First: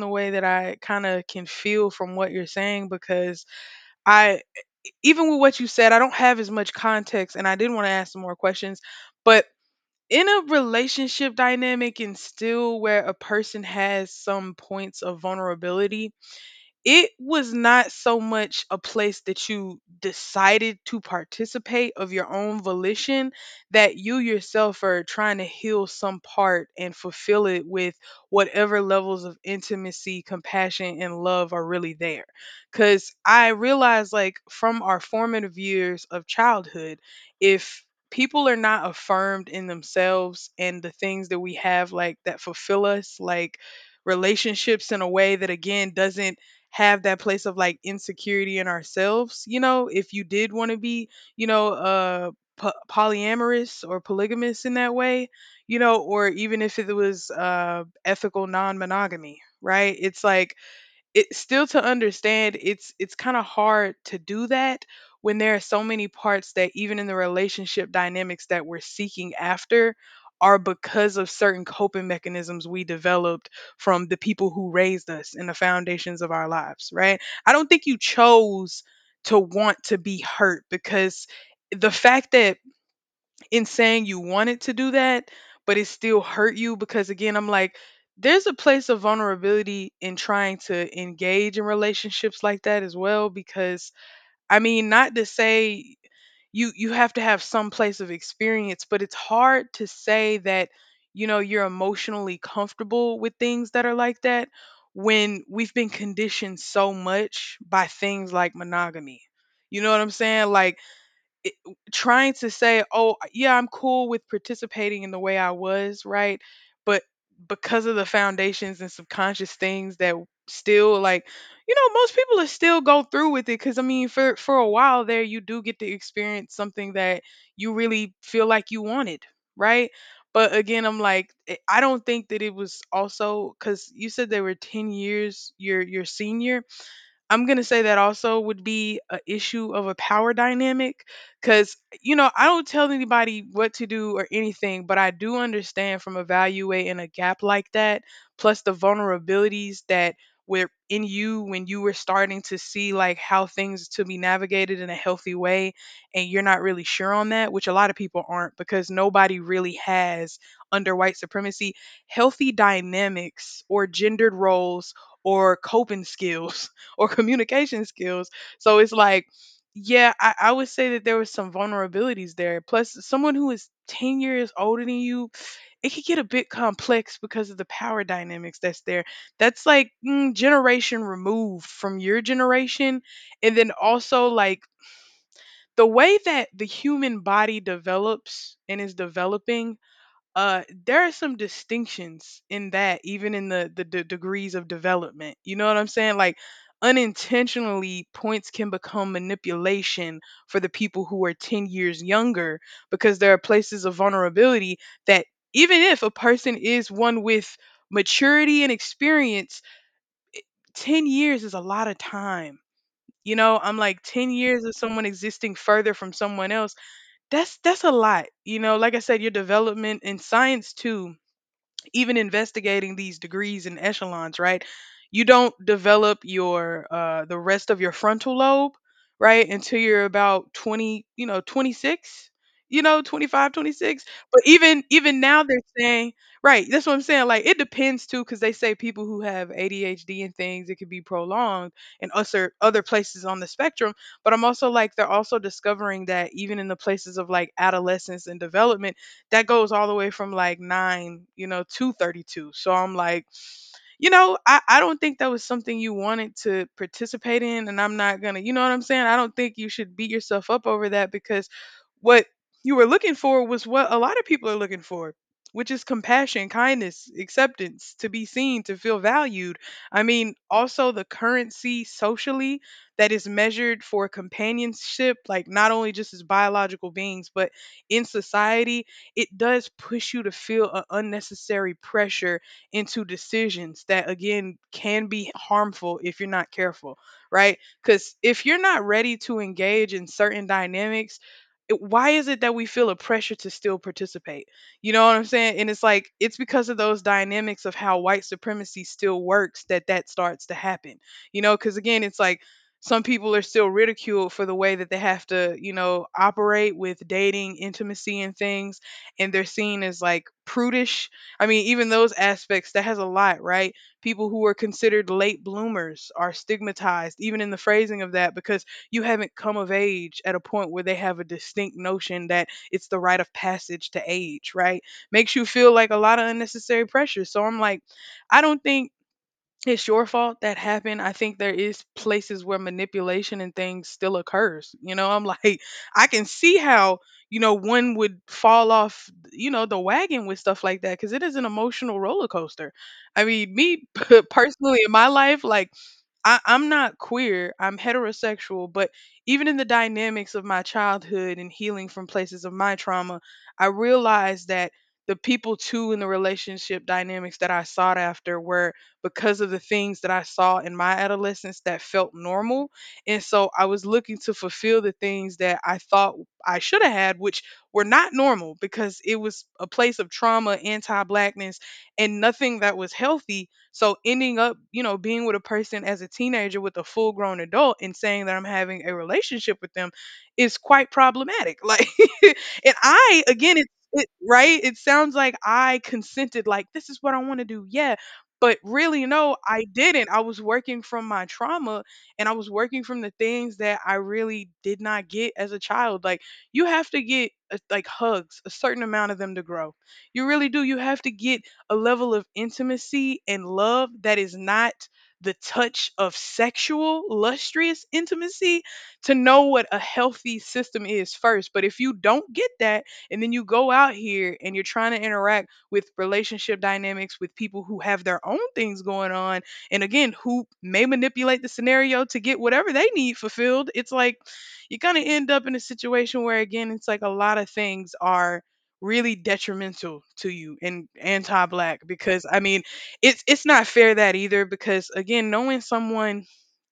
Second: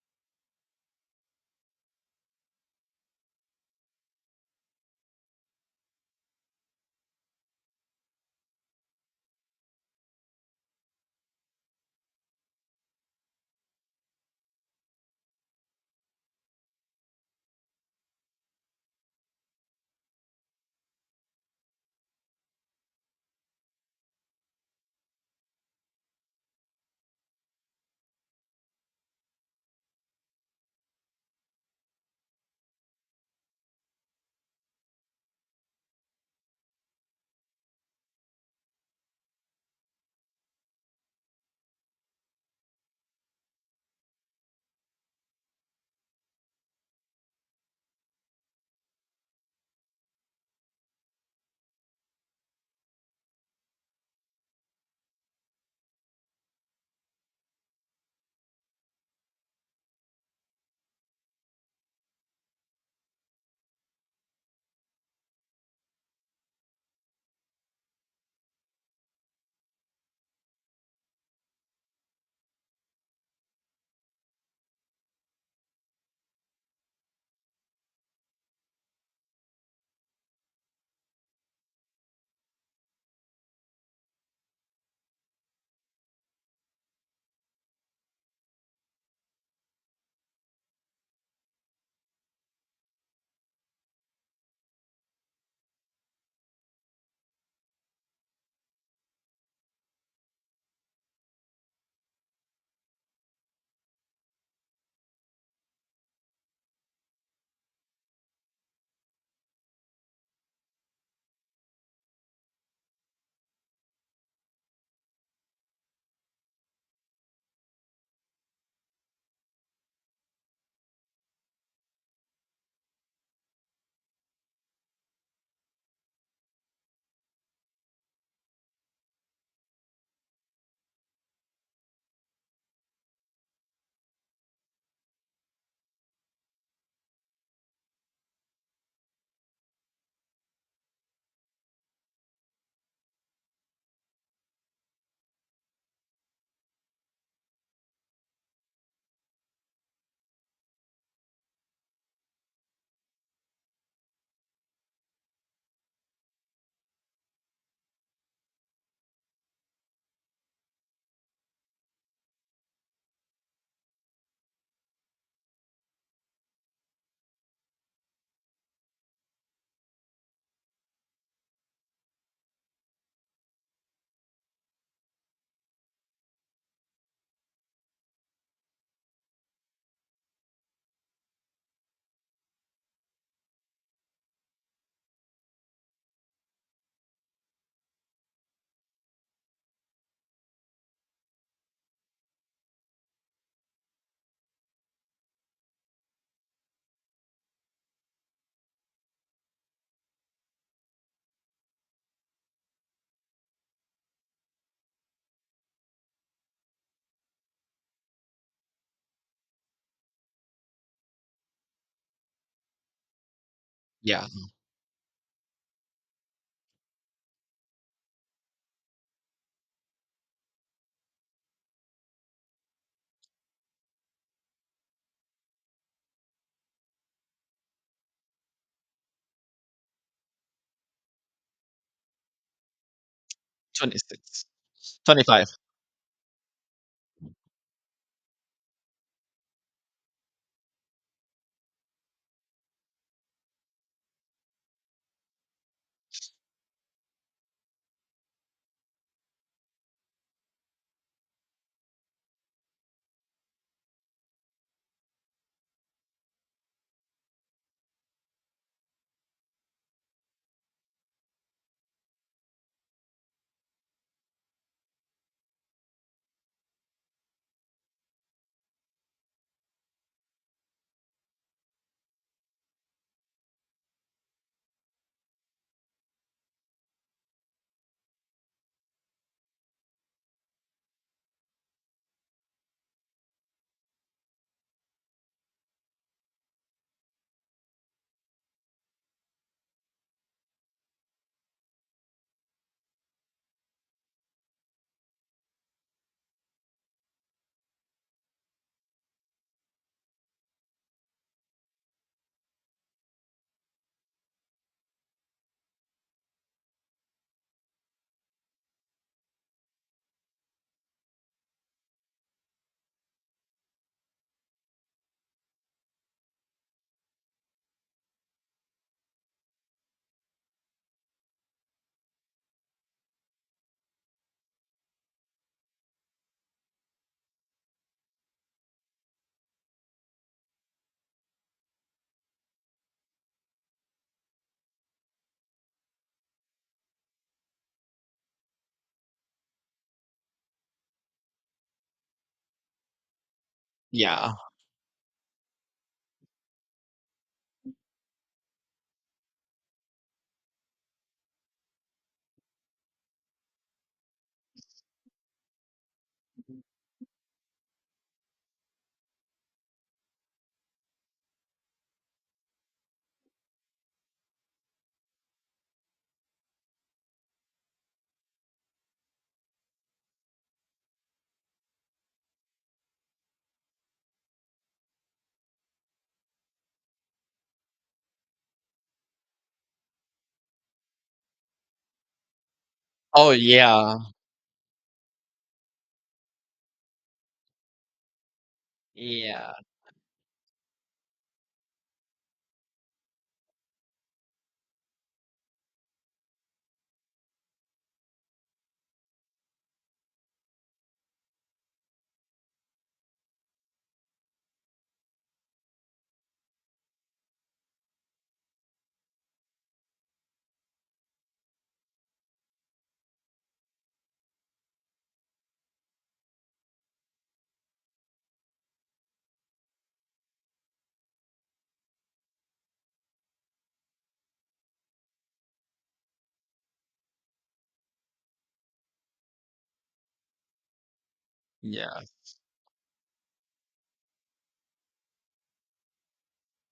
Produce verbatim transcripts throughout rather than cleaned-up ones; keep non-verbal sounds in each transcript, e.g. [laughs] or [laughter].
The way that I kinda can feel from what you're saying because I even with what you said, I don't have as much context and I did wanna ask some more questions. But in a relationship dynamic and still where a person has some points of vulnerability, it was not so much a place that you decided to participate of your own volition that you yourself are trying to heal some part and fulfill it with whatever levels of intimacy, compassion, and love are really there. Because I realized, like, from our formative years of childhood, if people are not affirmed in themselves and the things that we have, like, that fulfill us, like, relationships in a way that again doesn't have that place of like insecurity in ourselves. You know, if you did want to be, you know uh po- polyamorous or polygamous in that way, you know, or even if it was uh ethical non-monogamy, right? It's like, it still, to understand, it's it's kind of hard to do that when there are so many parts that even in the relationship dynamics that we're seeking after are because of certain coping mechanisms we developed from the people who raised us and the foundations of our lives, right? I don't think you chose to want to be hurt, because the fact that in saying you wanted to do that, but it still hurt you, because again, I'm like, there's a place of vulnerability in trying to engage in relationships like that as well. Because I mean, not to say you you have to have some place of experience, but it's hard to say that you know you're emotionally comfortable with things that are like that when we've been conditioned so much by things like monogamy. You know what I'm saying? Like, it, trying to say, "Oh, yeah, I'm cool with participating in the way I was," right? But because of the foundations and subconscious things that still, like, you know, most people are still go through with it, cuz I mean, for for a while there you do get to experience something that you really feel like you wanted, right? But again, I'm like, eh, I don't think that it was also cuz you said they were ten years your your senior. I'm going to say that also would be a issue of a power dynamic, cuz you know, I don't tell anybody what to do or anything, but I do understand from evaluating a gap like that plus the vulnerabilities that were in you when you were starting to see like how things to be navigated in a healthy way and you're not really sure on that, which a lot of people aren't, because nobody really has, under white supremacy, healthy dynamics or gendered roles or coping skills or communication skills. So it's like, yeah, I, I would say that there was some vulnerabilities there. Plus, someone who is ten years older than you, it could get a bit complex because of the power dynamics that's there. That's like mm, generation removed from your generation. And then also, like, the way that the human body develops and is developing, uh there are some distinctions in that, even in the the d- degrees of development, you know what I'm saying? Like, unintentionally, points can become manipulation for the people who are ten years younger, because there are places of vulnerability that, even if a person is one with maturity and experience, ten years is a lot of time. You know, I'm like, Yeah, ten years of someone existing further from someone else, that's that's a lot. You know, like I said, your development in science too, even investigating these degrees and echelons, right? You don't develop your uh, the rest of your frontal lobe, right, until you're about twenty, you know, twenty six, you know, twenty five, twenty six. But twenty six, even even now twenty five, they're saying, right, that's what I'm saying. Like, it depends too, because they say people who have A D H D and things, it could be prolonged, and other other places on the spectrum. But I'm also like, they're also discovering that even in the places of like adolescence and development that goes all the way from like nine, you know, to thirty two. So I'm like, you know, I, I don't think that was something you wanted to participate in. And I'm not going to, you know what I'm saying? I don't think you should beat yourself up over that, because what you were looking for was what a lot of people are looking for, which is compassion, kindness, acceptance, to be seen, to feel valued. I mean, also the currency socially that is measured for companionship, like not only just as biological beings, but in society, it does push you to feel an unnecessary pressure into decisions that again can be harmful if you're not careful, right? Cuz if you're not ready to engage in certain dynamics, it- why is it that we feel a pressure to still participate? You know what I'm saying? And it's like, it's because of those dynamics of how white supremacy still works that that starts to happen. You know, cuz again, it's like some people are still ridiculed for the way that they have to, you know, operate with dating, intimacy, and things. And they're seen as like prudish. I mean, even those aspects, that has a lot, right? People who are considered late bloomers are stigmatized, even in the phrasing of that, because you haven't come of age at a point where they have a distinct notion that it's the rite of passage to age, right? Makes you feel like a lot of unnecessary pressure. So I'm like, I don't think it's your fault that happened. I think there is places where manipulation and things still occurs. You know, I'm like, [laughs] I can see how, you know, one would fall off, you know, the wagon with stuff like that because it is an emotional roller coaster. I mean, me [laughs] yeah. personally in my life, like, I, I'm not queer, I'm heterosexual, but even in the dynamics of my childhood and healing from places of my trauma, I realized that the people too in the relationship dynamics that I sought after were because of the things that I saw in my adolescence that felt normal. And so I was looking to fulfill the things that I thought I should have had, which were not normal because it was a place of trauma, anti blackness, and nothing that was healthy. So ending up, you know, being with a person as a teenager with a full grown adult and saying that I'm having a relationship with them is quite problematic. [laughs] Like, and I, Oh, again, it's yeah, it, right? It sounds like I consented, like, this is what I want to do. Yeah, but really, no, yeah, I didn't. I was working from my trauma and I was working from the things that I really did not get as a child. Like, you have to get uh, like hugs, a certain amount of them to grow. You really do. You have to get a level of intimacy and love that is not the touch of sexual, lustrous intimacy to know what a healthy system is first. But if you don't get that and then you go out here and you're trying to interact with relationship dynamics, with people who have their own things going on, and again, who may manipulate the scenario to get whatever they need fulfilled. It's like you kind of end up in a situation where, again, it's like a lot of things are really detrimental to you and anti-black, yeah, because I mean, it's it's not fair that either, because again, knowing someone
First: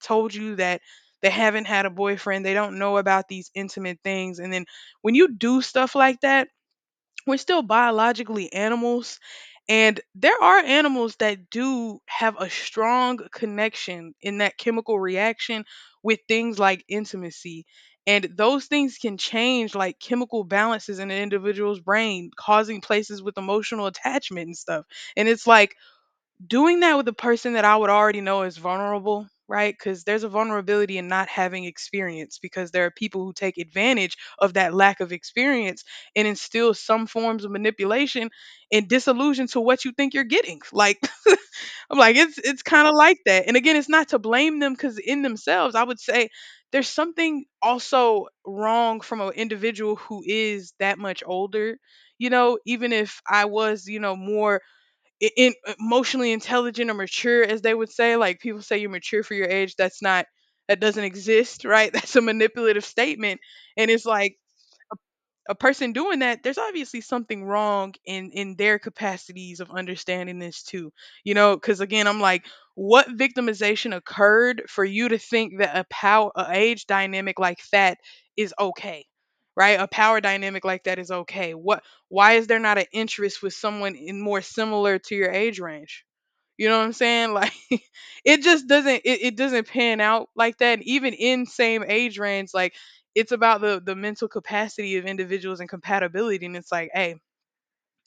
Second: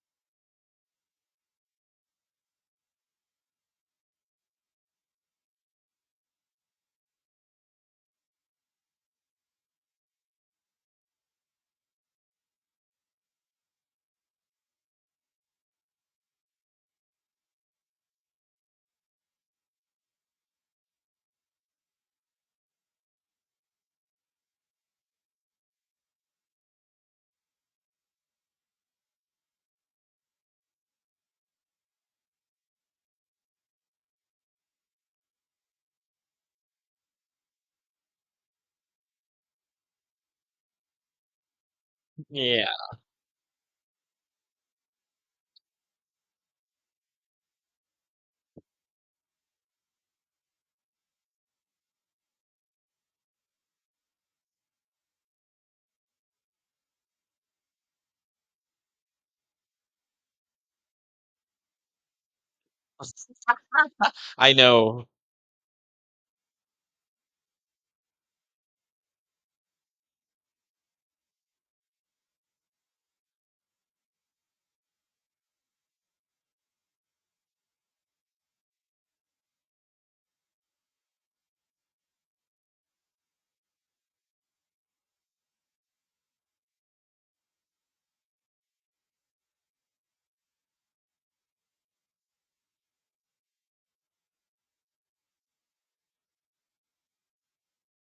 told you that they haven't had a boyfriend, they don't know about these intimate things, and then when you do stuff like that, we're still biologically animals, and there are animals that do have a strong connection in that chemical reaction with things like intimacy, and those things can change like chemical balances in an individual's brain, causing places with emotional attachment and stuff. And it's like doing that with a person that I would already know is vulnerable, right? Because there's a vulnerability in not having experience, because there are people who take advantage of that lack of experience and instill some forms of manipulation and disillusion to what you think you're getting. [laughs] Like, I'm like, it's it's yeah. kind of like that. And again, it's not to blame them because in themselves, I would say there's something also wrong from an individual who is that much older. You know, even if I was, you know, more i- in, emotionally intelligent or mature, as they would say. Like, people say you're mature for your age. That's not that doesn't exist, right? [laughs] That's a manipulative statement, and it's [laughs] like I know. a person doing that, there's obviously something wrong in in their capacities of understanding this too. You know, because again, I'm like, what victimization occurred for you to think that a power, a age dynamic like that is okay, right? A power dynamic like that is okay. What? Why is there not an interest with someone in more similar to your age range? You know what I'm saying? Like, [laughs] it just doesn't it, it doesn't pan out like that. And even in same age range, like it's about the the mental capacity of individuals and compatibility. And it's like, hey,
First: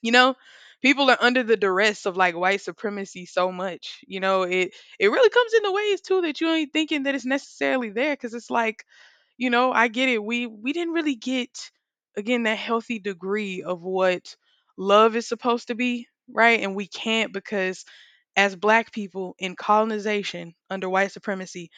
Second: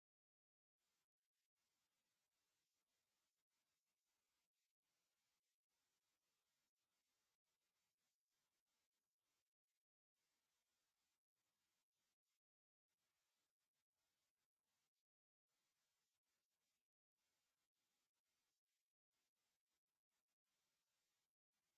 you know, people are under the duress of like white supremacy so much. You know, it it really comes in the ways too that you ain't thinking that it's necessarily there, because it's like, you know, I get it. We we didn't really get again that healthy degree of what love is supposed to be, right? And we can't, because as black people in colonization under white supremacy,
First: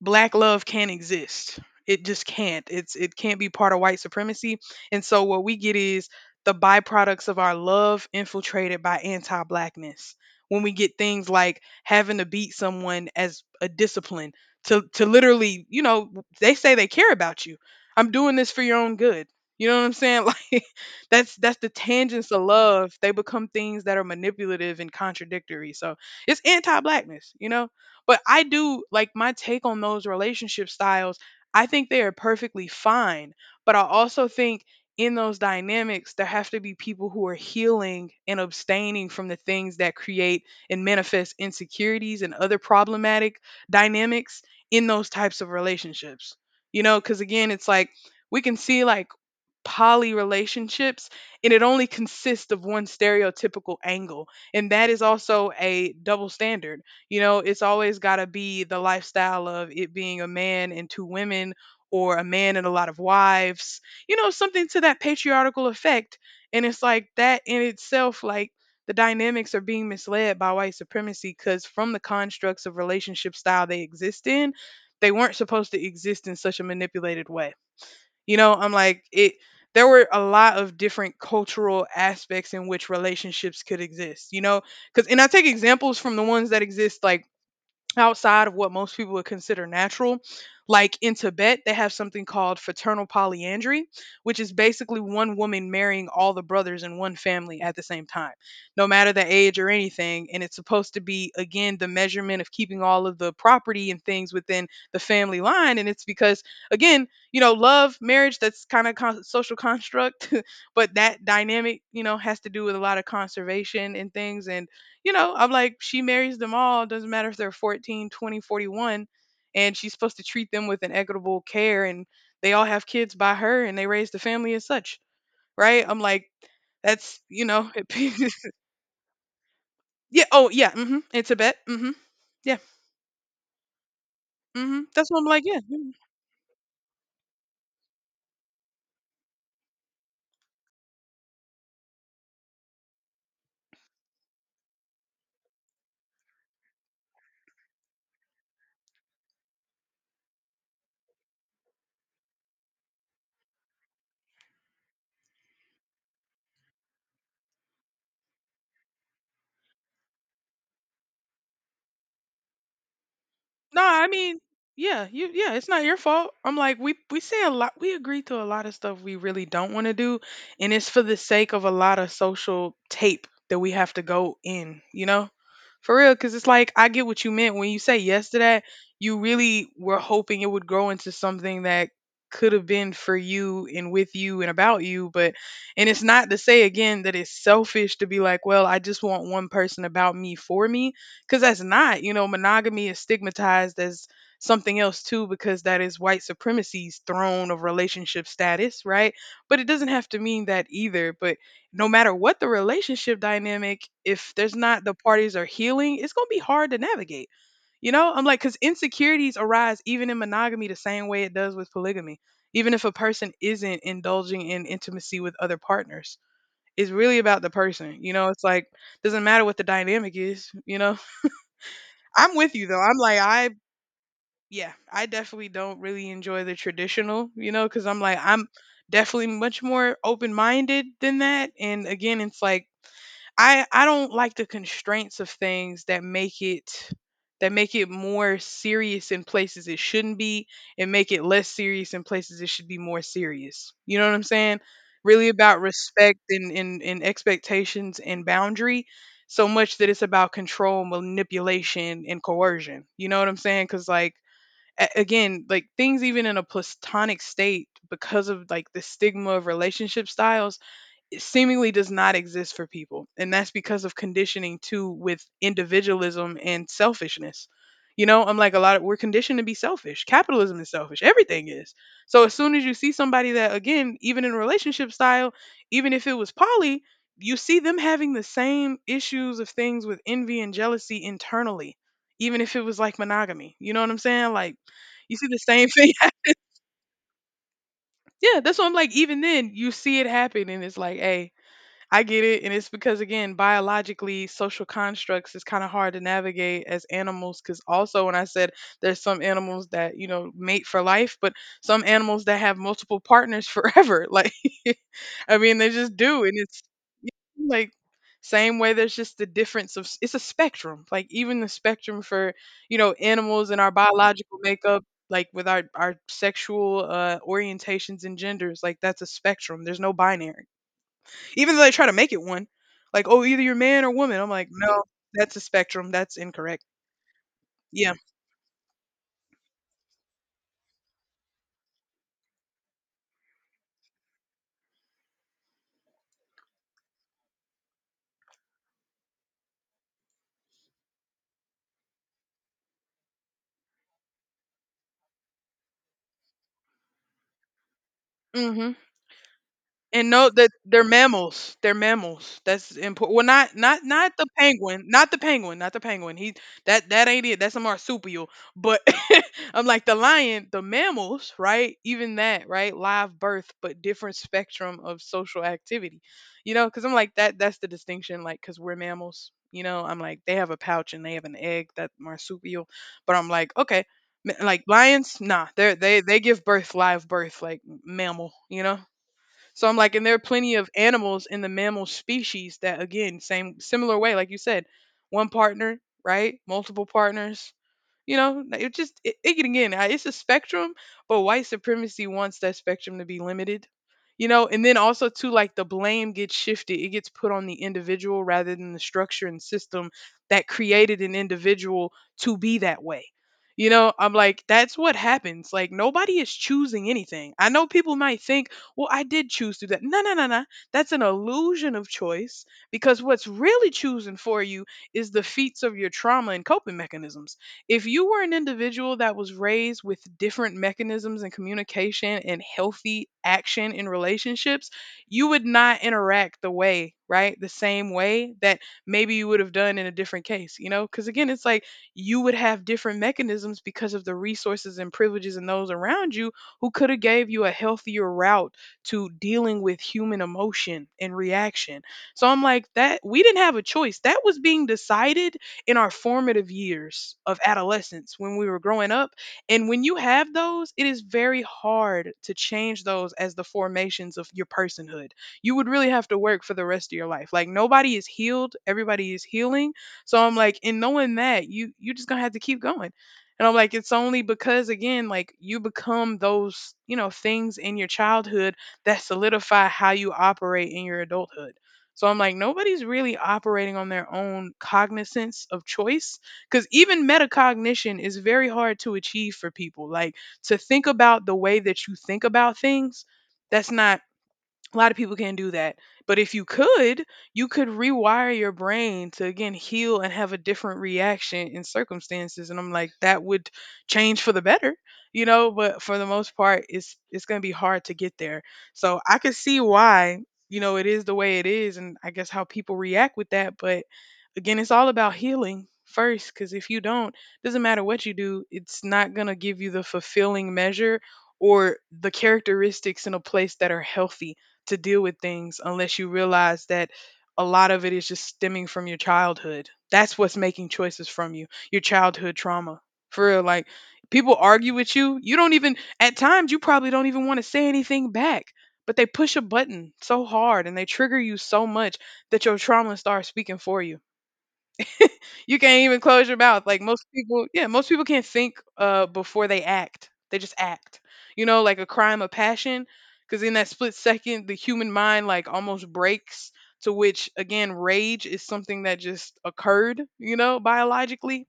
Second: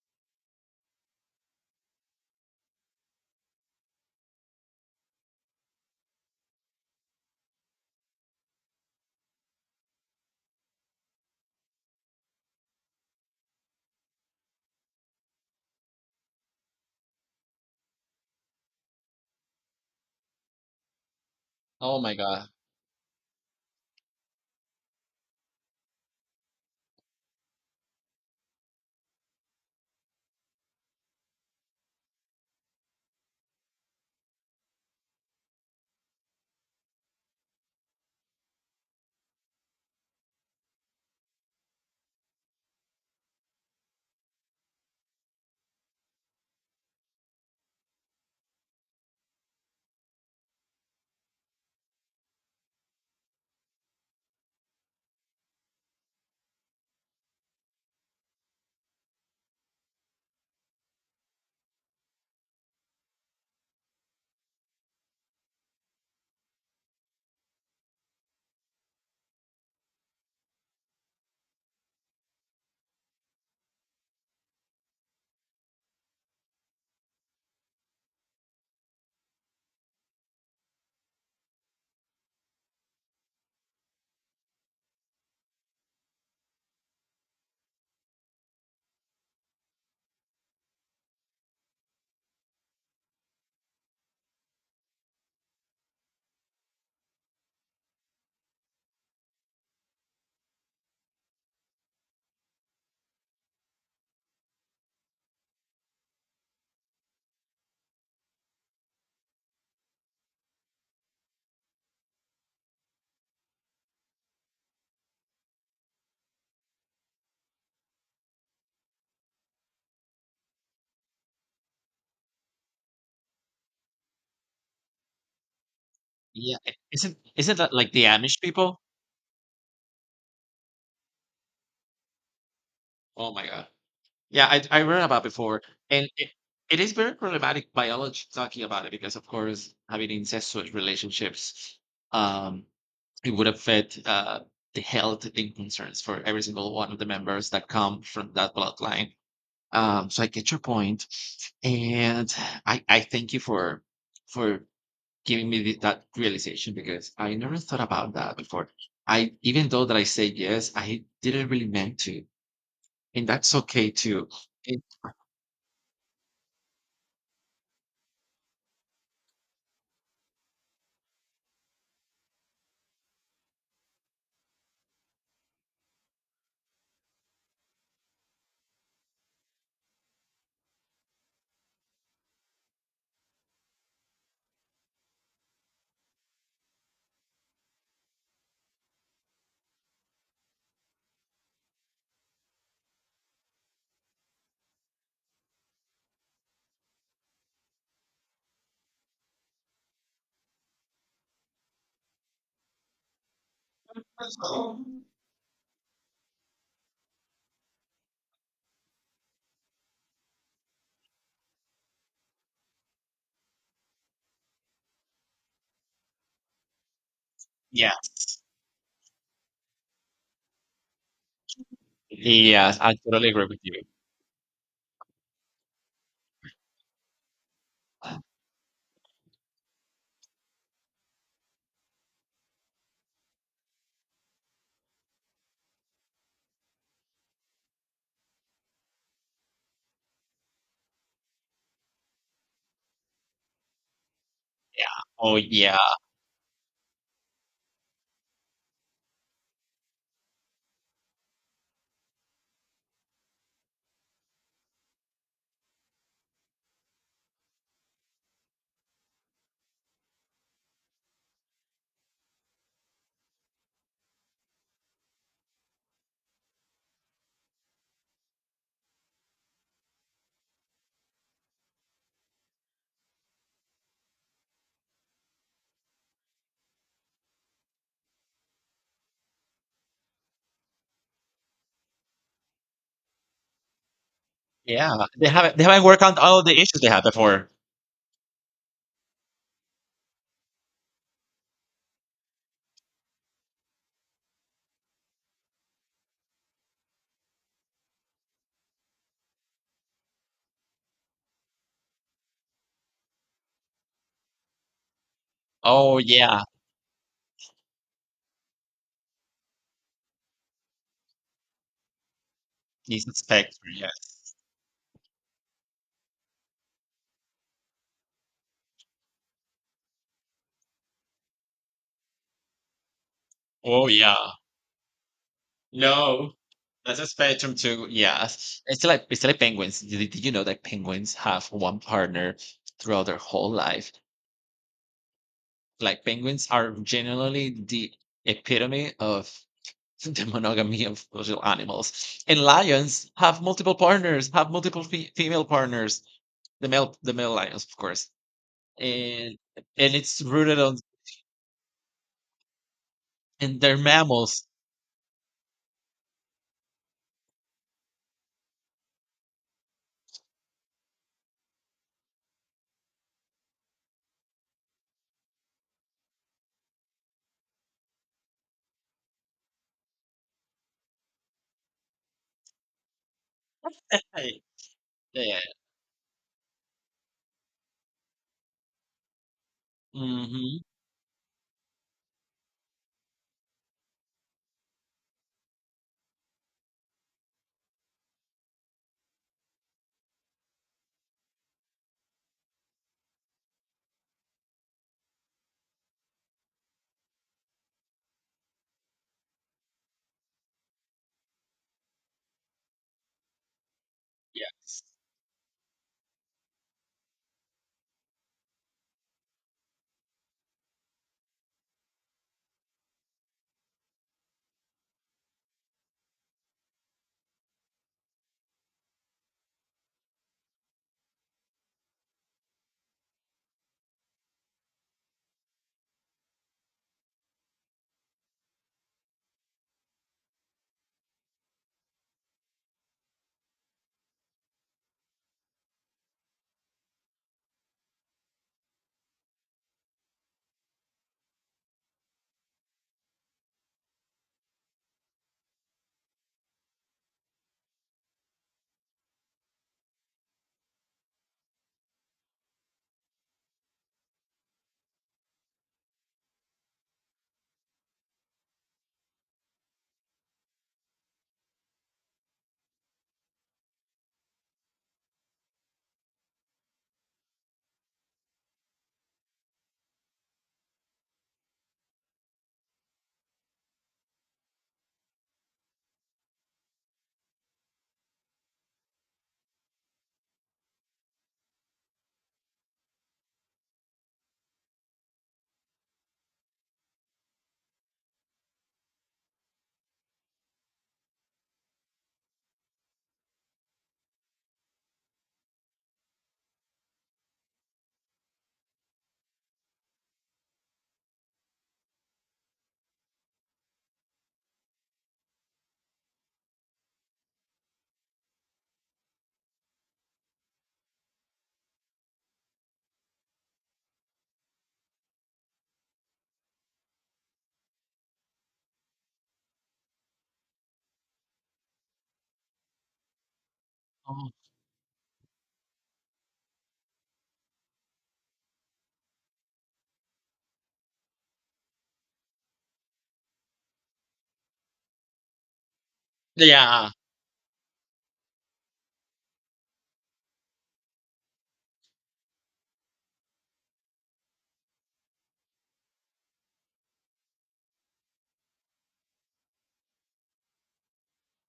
black love can't exist. It just can't. It's it can't be part of white supremacy. And so what we get is the byproducts of our love infiltrated by anti-blackness. When we get things like having to beat someone as a discipline, to to literally, you know, they say they care about you. I'm doing this for your own good. You know what I'm saying? [laughs] Like that's that's the Oh my tangents of god. love. They become things that are manipulative and contradictory. So it's anti-blackness, you know? But I do like my take on those relationship styles. I think they are perfectly fine, but I also think in those dynamics there have to be people who are healing and abstaining from the things that create and manifest insecurities and other problematic dynamics in those types of relationships. You know, cuz again it's like we can see like poly relationships, and it only consists of one stereotypical angle, and that is also a double standard. You know, it's always got to be the lifestyle of it being a man and two women, or a man and a lot of wives, you know, something to that patriarchal effect. And it's like that in itself, like the dynamics are being misled by white supremacy, because from the constructs of relationship style they exist in, they weren't supposed to exist in such a manipulated way. You know, I'm like it there were a lot of different cultural aspects in which relationships could exist, you know? Cuz and I take examples from the ones that exist like outside of what most people would consider natural. Like in Tibet, they have something called fraternal polyandry, which is basically one woman marrying all the brothers in one family at the same time, no matter the age or anything. And it's supposed to be, again, the measurement of keeping all of the property and things within the family line. And it's because, again, you know, love, marriage, that's kind of con- social construct, [laughs] but that dynamic, you know, has to do with a lot of conservation and things. And you know, I'm like, she marries them all. Doesn't matter if they're fourteen, twenty, forty-one. And she's supposed to treat them with an equitable care. And they all have kids by her and they raise the family as such. Right. I'm like, Yeah, I isn't that's, you isn't know, that [laughs] it, like the Amish people? yeah. Oh, yeah. Mm-hmm. In Tibet. Mm-hmm. Yeah. Oh my god. Yeah, I Mm-hmm. I read That's what about I'm like. Yeah, before, yeah. and it it is very problematic biology talking about it because, of course, having incestuous relationships, um, it would affect uh, the health and concerns for every single one of the members that come from that bloodline. Um, so I get your point, and I I thank you for for giving me the, that realization because I never thought about that before. I even though that I said yes, I didn't really meant to, and that's No, okay I too. mean, It- yeah, you yeah, it's not your fault. I'm like, we we say a lot, we agree to a lot of stuff we really don't want to do, and it's for the sake of a lot of social tape that we have to go in, you know? For real, because it's like I get what you meant when you say yes to that. You really were hoping it would grow into something that could have been for you and with you and about you, but and it's not to say again that it's selfish to be like, well, I just want one person about me for me, because that's not, you know, monogamy is stigmatized as something else too, because that is white supremacy's throne of relationship status, right? But it doesn't have to mean that either. But no matter what the relationship dynamic, if there's not the parties are healing, it's going to be hard to navigate. You know, I'm like, because insecurities arise even in monogamy the same way it does with polygamy, even if a person isn't indulging in intimacy with other partners. It's really about the person, you know, yes, it's like doesn't matter what the dynamic is, you know. [laughs] I'm with you yes, though. I I'm like totally agree I with you. yeah, I definitely don't really enjoy the traditional, you know, cuz I'm like I'm definitely much more open-minded than that. And again it's like I I don't like the constraints of things that make it that make it more serious in places it shouldn't be, and make it less serious in places it should be more serious. You know what I'm saying? Yeah. Really Oh about yeah. respect and, and, and expectations and boundary so much that it's about control, manipulation, and coercion. You know what I'm saying? Because, like, a- again, like things even in a platonic state, because of like the stigma of relationship styles, seemingly does not exist for people. And that's because of conditioning too with individualism and selfishness. You know, I'm like a lot of we're conditioned to be selfish. Capitalism is selfish. Everything is. So as soon as you see somebody that again, even in relationship style, even if it was poly, you see them having the same issues of things with envy and jealousy internally, even if it was like monogamy. You know what I'm saying? Like Yeah. you They see the haven't they same haven't thing. worked out all the issues they had before. [laughs] Yeah, that's what I'm like. Even then, you see it happen, and it's like, hey, I get it. And it's because, again, biologically, social constructs is kind of hard to navigate as animals. Because also, when I said there's some animals that, you know, mate for life, but some animals that have multiple partners [laughs] forever. Like, [laughs] I mean, they just Oh do. And yeah. it's you know, like, same way there's just the difference of s- it's a spectrum, like even the spectrum for, you know, It's a animals and our spectrum. Yes. biological makeup, like with our our sexual uh orientations and genders, like that's a spectrum, there's no binary, even though they try to make it one. Like, "Oh, either you're man Oh or woman." I'm yeah. like, "No, that's a spectrum. That's No. incorrect." That's a spectrum too. Yeah. Yeah, it's like it's like penguins. Did, did you know that penguins have one partner throughout their whole life? Like penguins are generally the epitome of [laughs] the monogamy of social animals, and lions have multiple partners, have multiple fe- female partners. The male, the male lions, of course, Mhm. and and And it's know that rooted on they're mammals. They're mammals. That's important. Well, not and they're not not the mammals. penguin. Not the penguin. Not the penguin. He that that ain't it. That's a marsupial. But [laughs] I'm like the lion, the mammals, right? Even that, right? Live birth, but different spectrum of social activity. You know, because I'm like that. That's the distinction. Like, because we're mammals. You know, I'm like they have a pouch and they have an egg. That marsupial. But I'm like, okay, Right. m- like lions, Yeah. nah. They are they they give birth live birth, like mammal. You know. So I'm like, and there are plenty Mm-hmm. of animals in the mammal species that, again, same similar way, like you said, one partner, right? Multiple partners, you know, like, it just it, it- again, I- it's a spectrum, but white supremacy wants that spectrum to be limited. You know, and then also too, like the blame gets shifted; it gets put on the individual rather than the structure and system that created an individual to be that way. You know, I'm like, that's Yes. what happens. Like nobody is choosing anything. I know people might think, well, I did choose to do that. No, no, no, no. That's an illusion of choice, because what's really choosing for you is the feats of your trauma and coping mechanisms. If you were an individual that was raised with different mechanisms and communication and healthy action in relationships, you would not interact the way, right? The same way that maybe you would have done in a different case, you know? Because again, it's like you would have different mechanisms because of the resources and privileges and those around you who could have gave you a healthier route to dealing with human emotion and reaction. So I'm like, that we didn't have a choice. That was being decided in our formative years of adolescence when we were growing up. And when you have those, it is very hard to change those as the formations of your personhood. You would really have to work for the rest of your life. Like nobody is healed, everybody is healing. So I'm like, in knowing that, you you just gonna have to keep going. And I'm like, it's only because again, like you become those, you know, things in your childhood that solidify how you operate in your adulthood. So I'm like, nobody's really operating on their own cognizance of choice. Because even metacognition is very hard to achieve for people. Like to think about the way that you think about things, that's not a lot of people can't do that. But if you could, you could rewire your brain to again heal and have a different reaction in circumstances. And I'm like, that would change for the better, you know. But for the most part, it's it's gonna be hard to get there. So I could see why, you know, it is the way it is, and I guess how people react with that. But again, it's all about healing first, because if you don't, doesn't matter what you do, it's not gonna give you the fulfilling measure or the characteristics in a place that are healthy to deal with things unless you realize that a lot of it is just stemming from your childhood. That's what's making choices from you, your childhood trauma. For real, like Oh. people argue with you. You don't even, at times, you probably don't even want to say anything back, but they push a button so hard and they trigger you so much that your trauma starts speaking for you. You can't even close your mouth. Like Yeah. most people, yeah, most people can't think uh before they act. They just act. You know, like a crime of passion because in that split second the human mind like almost breaks, to which again rage is something that just occurred, you know, biologically,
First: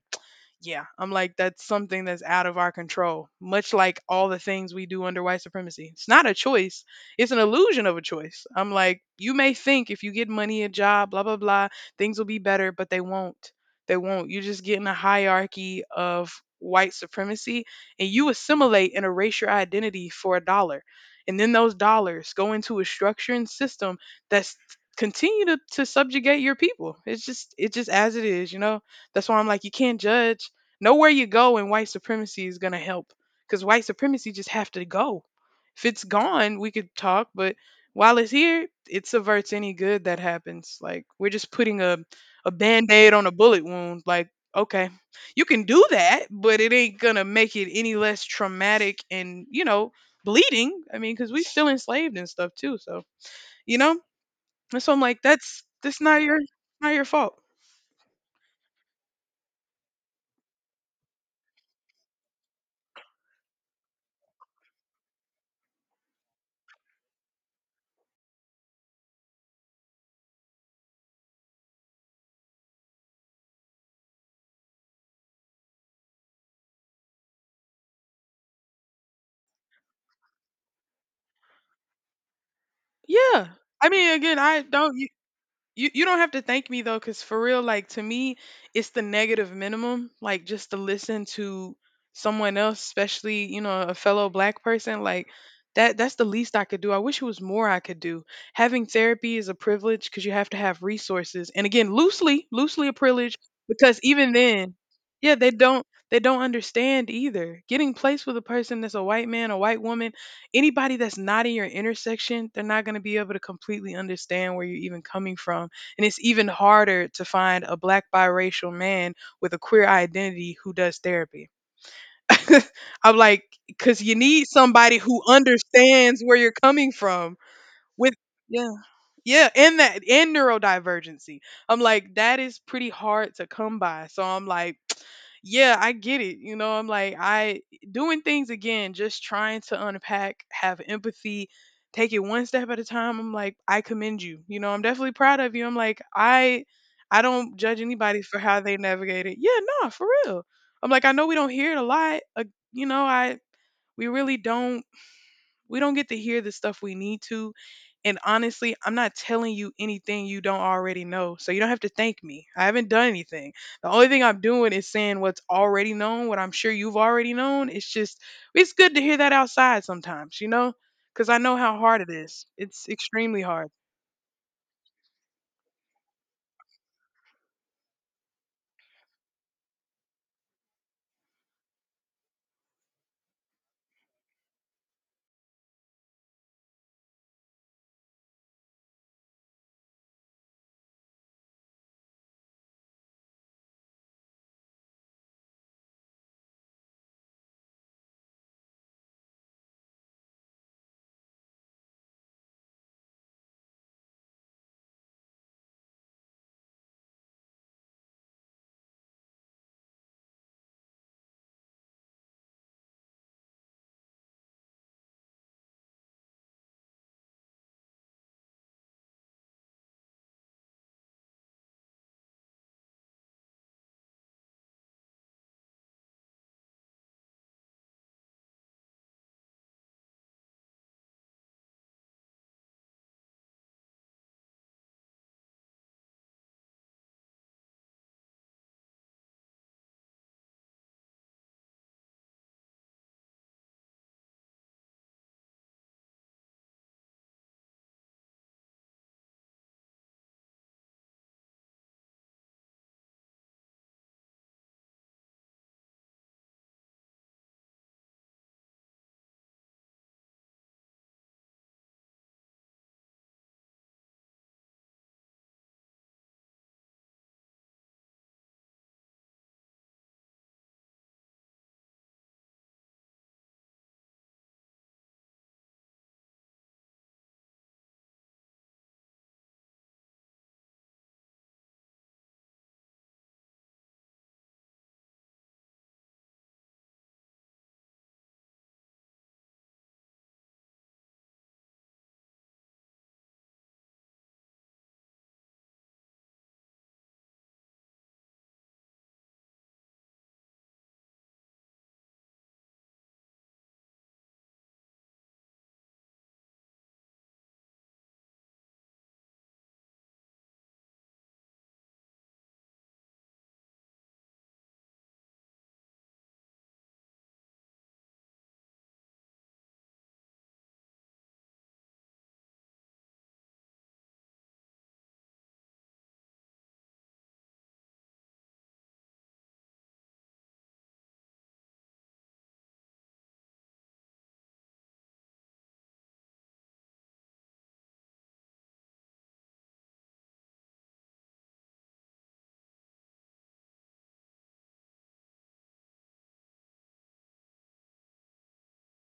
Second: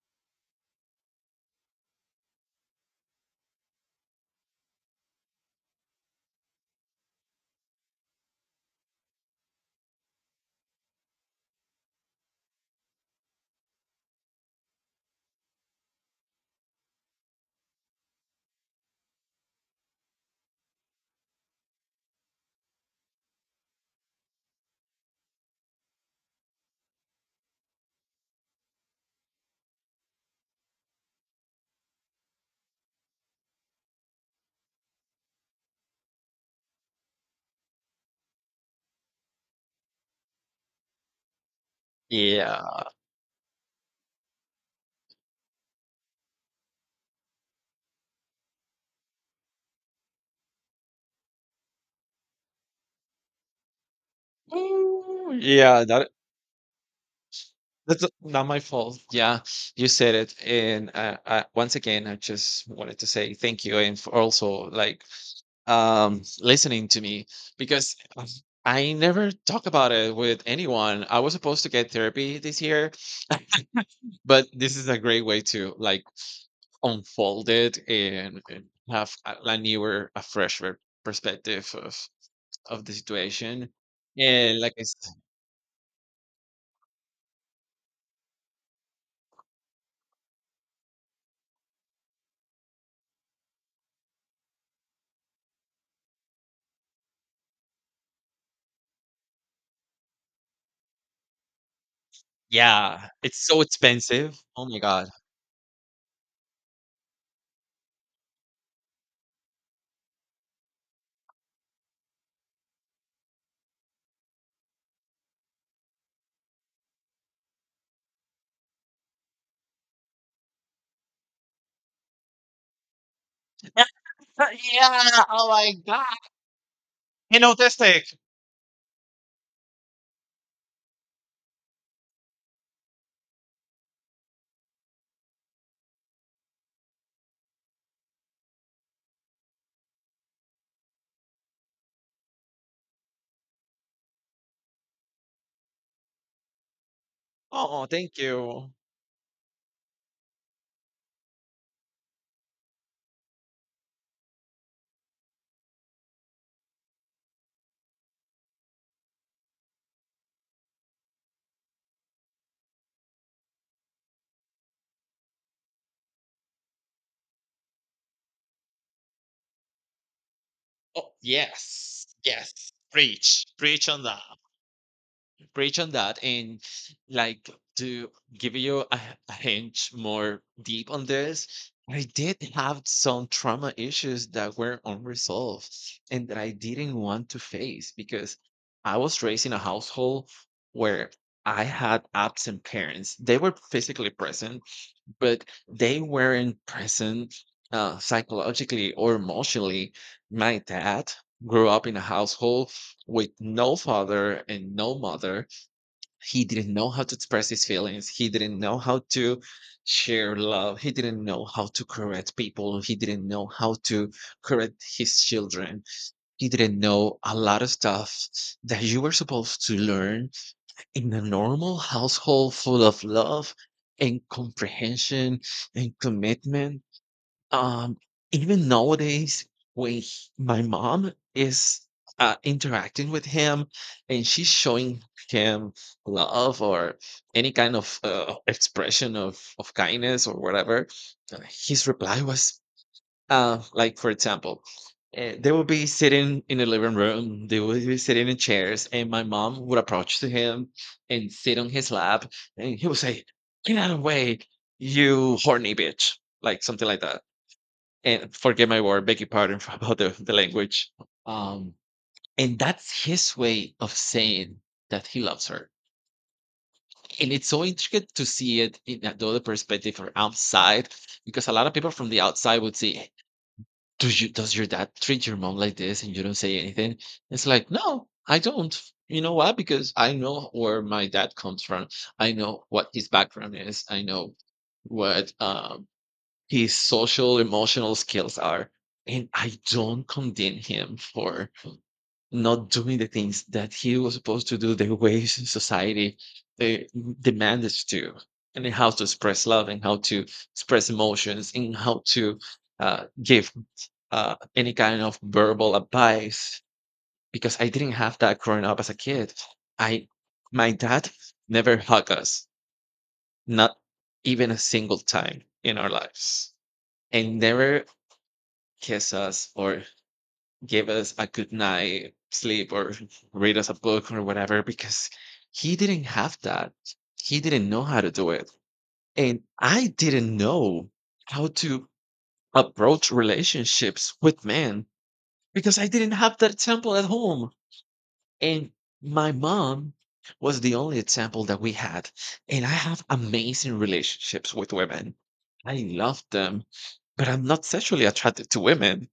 yeah, I'm like, that's something that's out of our control, much like all the things we do under white supremacy. It's not a choice, it's an illusion of a choice. I'm like, you may think if you get money, a job, blah, blah, blah, things will be better, but they won't. They won't. You just get in a hierarchy of white supremacy, and you assimilate and erase your identity for a dollar. And then those dollars go into a structure and system that's continue to, to subjugate your people. It's just it's just as it is, you know? That's why I'm like, you can't judge. Nowhere you go in white supremacy is going to help, because white supremacy just have to go. If it's gone, we could talk, but while it's here, it subverts any good that happens. Like we're just putting a a Yeah. band-aid on a bullet wound. Like, okay, you can do that, but it ain't going to make it any less traumatic and, you know, bleeding. I mean, cuz we still enslaved and stuff too, so, you know? And so I'm like Ooh, that's yeah, that's that not your, not your fault. That's not my fault. Yeah, you said it, and uh, uh, once again, I just wanted to say thank you, and for also like um, listening to me because um, I never talk about it with anyone. I was supposed to get therapy this year, but this is a great way to like unfold it and, and have a, a newer, a fresher perspective of of the Yeah. situation. I mean, again, And I like I don't. You s- you don't have to thank me though, because for real, like to me, it's the negative minimum. Like just to listen to someone else, especially you know a fellow black person, like that that's the least I could do. I wish it was more I could do. Having therapy is a privilege because you have to have resources, and again, loosely loosely a yeah, privilege it's so because even expensive. Oh then, my god. yeah, they don't they don't understand either. Getting placed with a person that's a white man, a white woman, anybody that's not in your intersection, they're not going to be able to completely understand where you're even coming from. And it's even harder to find a black biracial man with a queer identity who does therapy. [laughs] I'm like, because you Uh, need somebody who yeah, oh my god. understands where you're coming from And autistic. with, yeah. Yeah, and that and neurodivergency. I'm like, that is pretty hard to come by. So I'm like, [tsk] yeah, I get it. You know, I'm like, I doing things again, just trying to unpack, have empathy, take it one step at a time. I'm like, I commend you. You know, I'm definitely proud of you. I'm like, I I don't judge Oh, thank anybody for how you. they navigate it. Yeah, no, for real. I'm like, I know we don't hear it a lot. Uh, you know, I we really don't, we don't get to hear the stuff we need to. And honestly, I'm not telling you anything you don't already know. So you don't have to thank me. I haven't done anything. The only thing I'm doing is saying what's already known, what I'm sure you've already known. It's just, it's good to hear that outside sometimes, you know? Oh, Because I know how hard yes. it is. Yes. It's extremely Preach. hard. Preach on that. Preach on that. And like to give you a, a hint more deep on this, I did have some trauma issues that were unresolved and that I didn't want to face because I was raised in a household where I had absent parents. They were physically present, but they weren't present uh, psychologically or emotionally. My dad grew up in a household with no father and no mother. He didn't know how to express his feelings. He didn't know how to share love. He didn't know how to correct people. He didn't know how to correct his children. He didn't know a lot of stuff that you were supposed to learn in a normal household full of love and comprehension and commitment. Um, Even nowadays, when he- my mom is uh, interacting with him and she's showing him love or any kind of uh, expression of, of kindness or whatever, uh, his reply was, uh, like for example, uh, they would be sitting in the living room. They would be sitting in chairs, and my mom would approach to him and sit on his lap, and he would say, "Get out of the way, you horny bitch," like something like that. And forget my word, beg your pardon [laughs] for about the, the language. Um, and that's his way of saying that he loves her. And it's so intricate to see it in another perspective or outside, because a lot of people from the outside would see, "Do you does your dad treat your mom like this and you don't say anything?" It's like, "No, I don't." You know why? Because I know where my dad comes from. I know what his background is. I know what um, his social emotional skills are. And I don't condemn him for not doing the things that he was supposed to do the ways society uh, demanded to, and how to express love and how to express emotions and how to uh, give uh, any kind of verbal advice because I didn't have that growing up as a kid. I my dad never hugged us, not even a single time in our lives, and never kiss us or give us a good night sleep or [laughs] read us a book or whatever because he didn't have that. He didn't know how to do it, and I didn't know how to approach relationships with men because I didn't have that example at home. And my mom was the only example that we had. And I have amazing relationships with women. I love them, but I'm not sexually attracted to women.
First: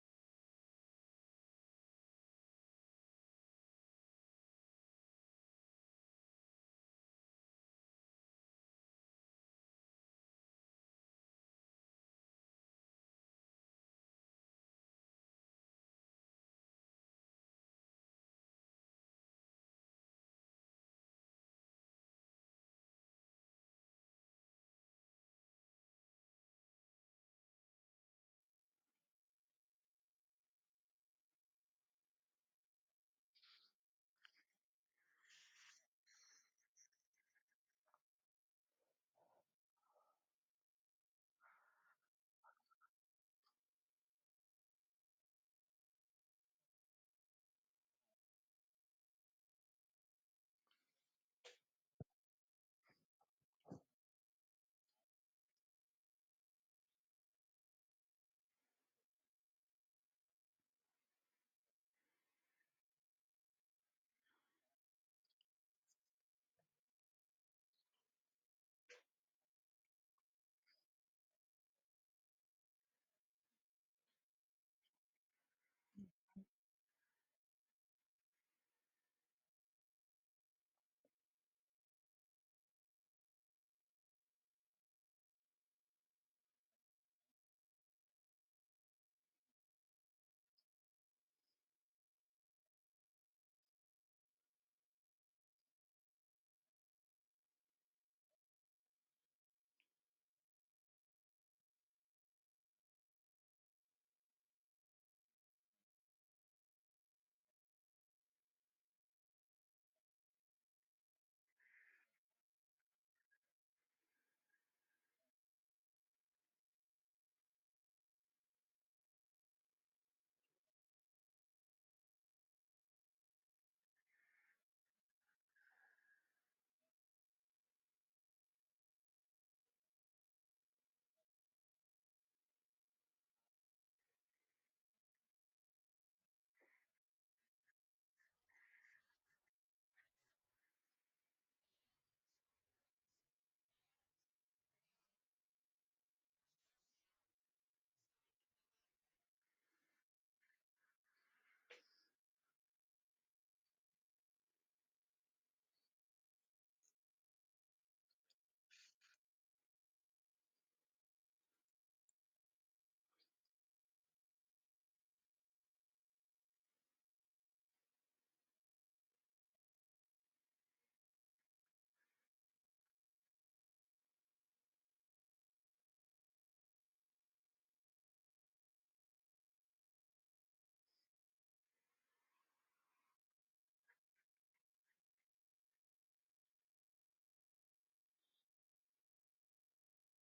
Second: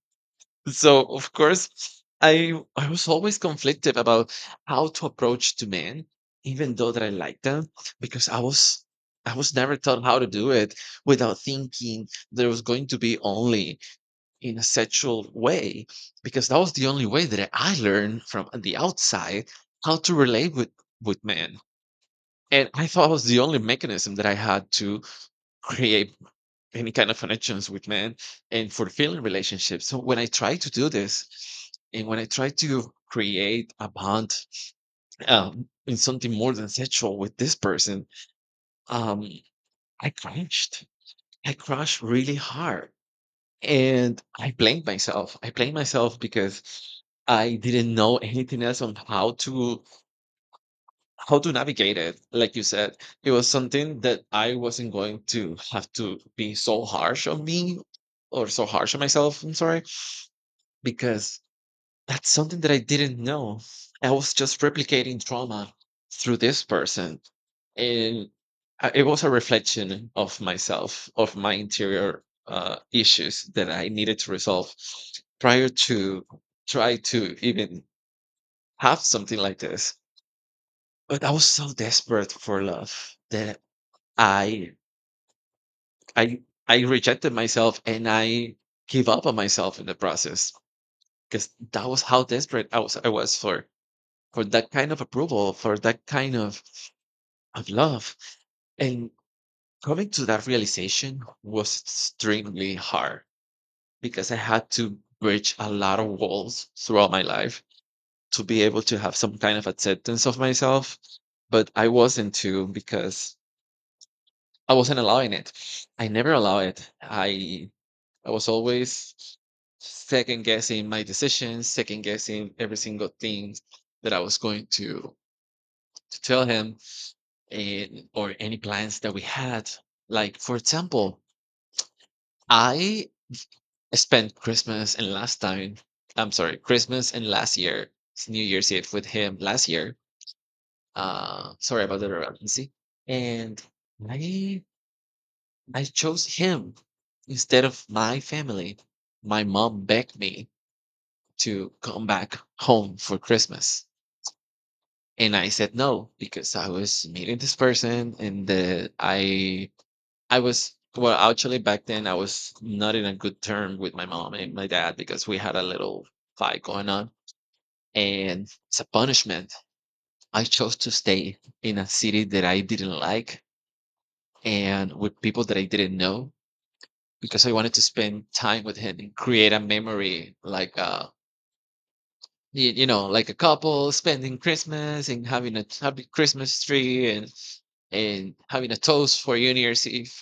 So of course, I I was always conflicted about how to approach to men, even though that I liked them, because I was I was never taught how to do it without thinking there was going to be only in a sexual way because that was the only way that I learned from the outside how to relate with with men. And I thought it was the only mechanism that I had to create any kind of connections with men and fulfilling relationships. So when I try to do this, and when I try to create a bond um, in something more than sexual with this person, um, I crashed. I crashed really hard. And I blamed myself. I blamed myself because I didn't know anything else on how to how to navigate it. Like you said, it was something that I wasn't going to have to be so harsh on me or so harsh on myself. I'm sorry because that's something that I didn't know. I was just replicating trauma through this person. And I- it was a reflection of myself, of my interior uh, issues that I needed to resolve prior to try to even have something like this. But I was so desperate for love that I I I rejected myself and I gave up on myself in the process because that was how desperate I was I was for for that kind of approval, for that kind of, of love. And coming to that realization was extremely hard because I had to bridge a lot of walls throughout my life to be able to have some kind of acceptance of myself. But I wasn't too because I wasn't allowing it. I never allow it. I I was always second guessing my decisions, second guessing every single thing that I was going to to tell him and, or any plans that we had. Like, for example, I spent Christmas and last time, I'm sorry, Christmas and last year, it's New Year's Eve with him last year. Uh, sorry about the redundancy. And I I chose him instead of my family. My mom begged me to come back home for Christmas. And I said no because I was meeting this person and uh, I I was well, actually, back then I was not in a good term with my mom and my dad because we had a little fight going on. And as a punishment. I chose to stay in a city that I didn't like and with people that I didn't know because I wanted to spend time with him and create a memory like uh y- you know, like a couple spending Christmas and having a happy Christmas tree and and having a toast for New Year's Eve.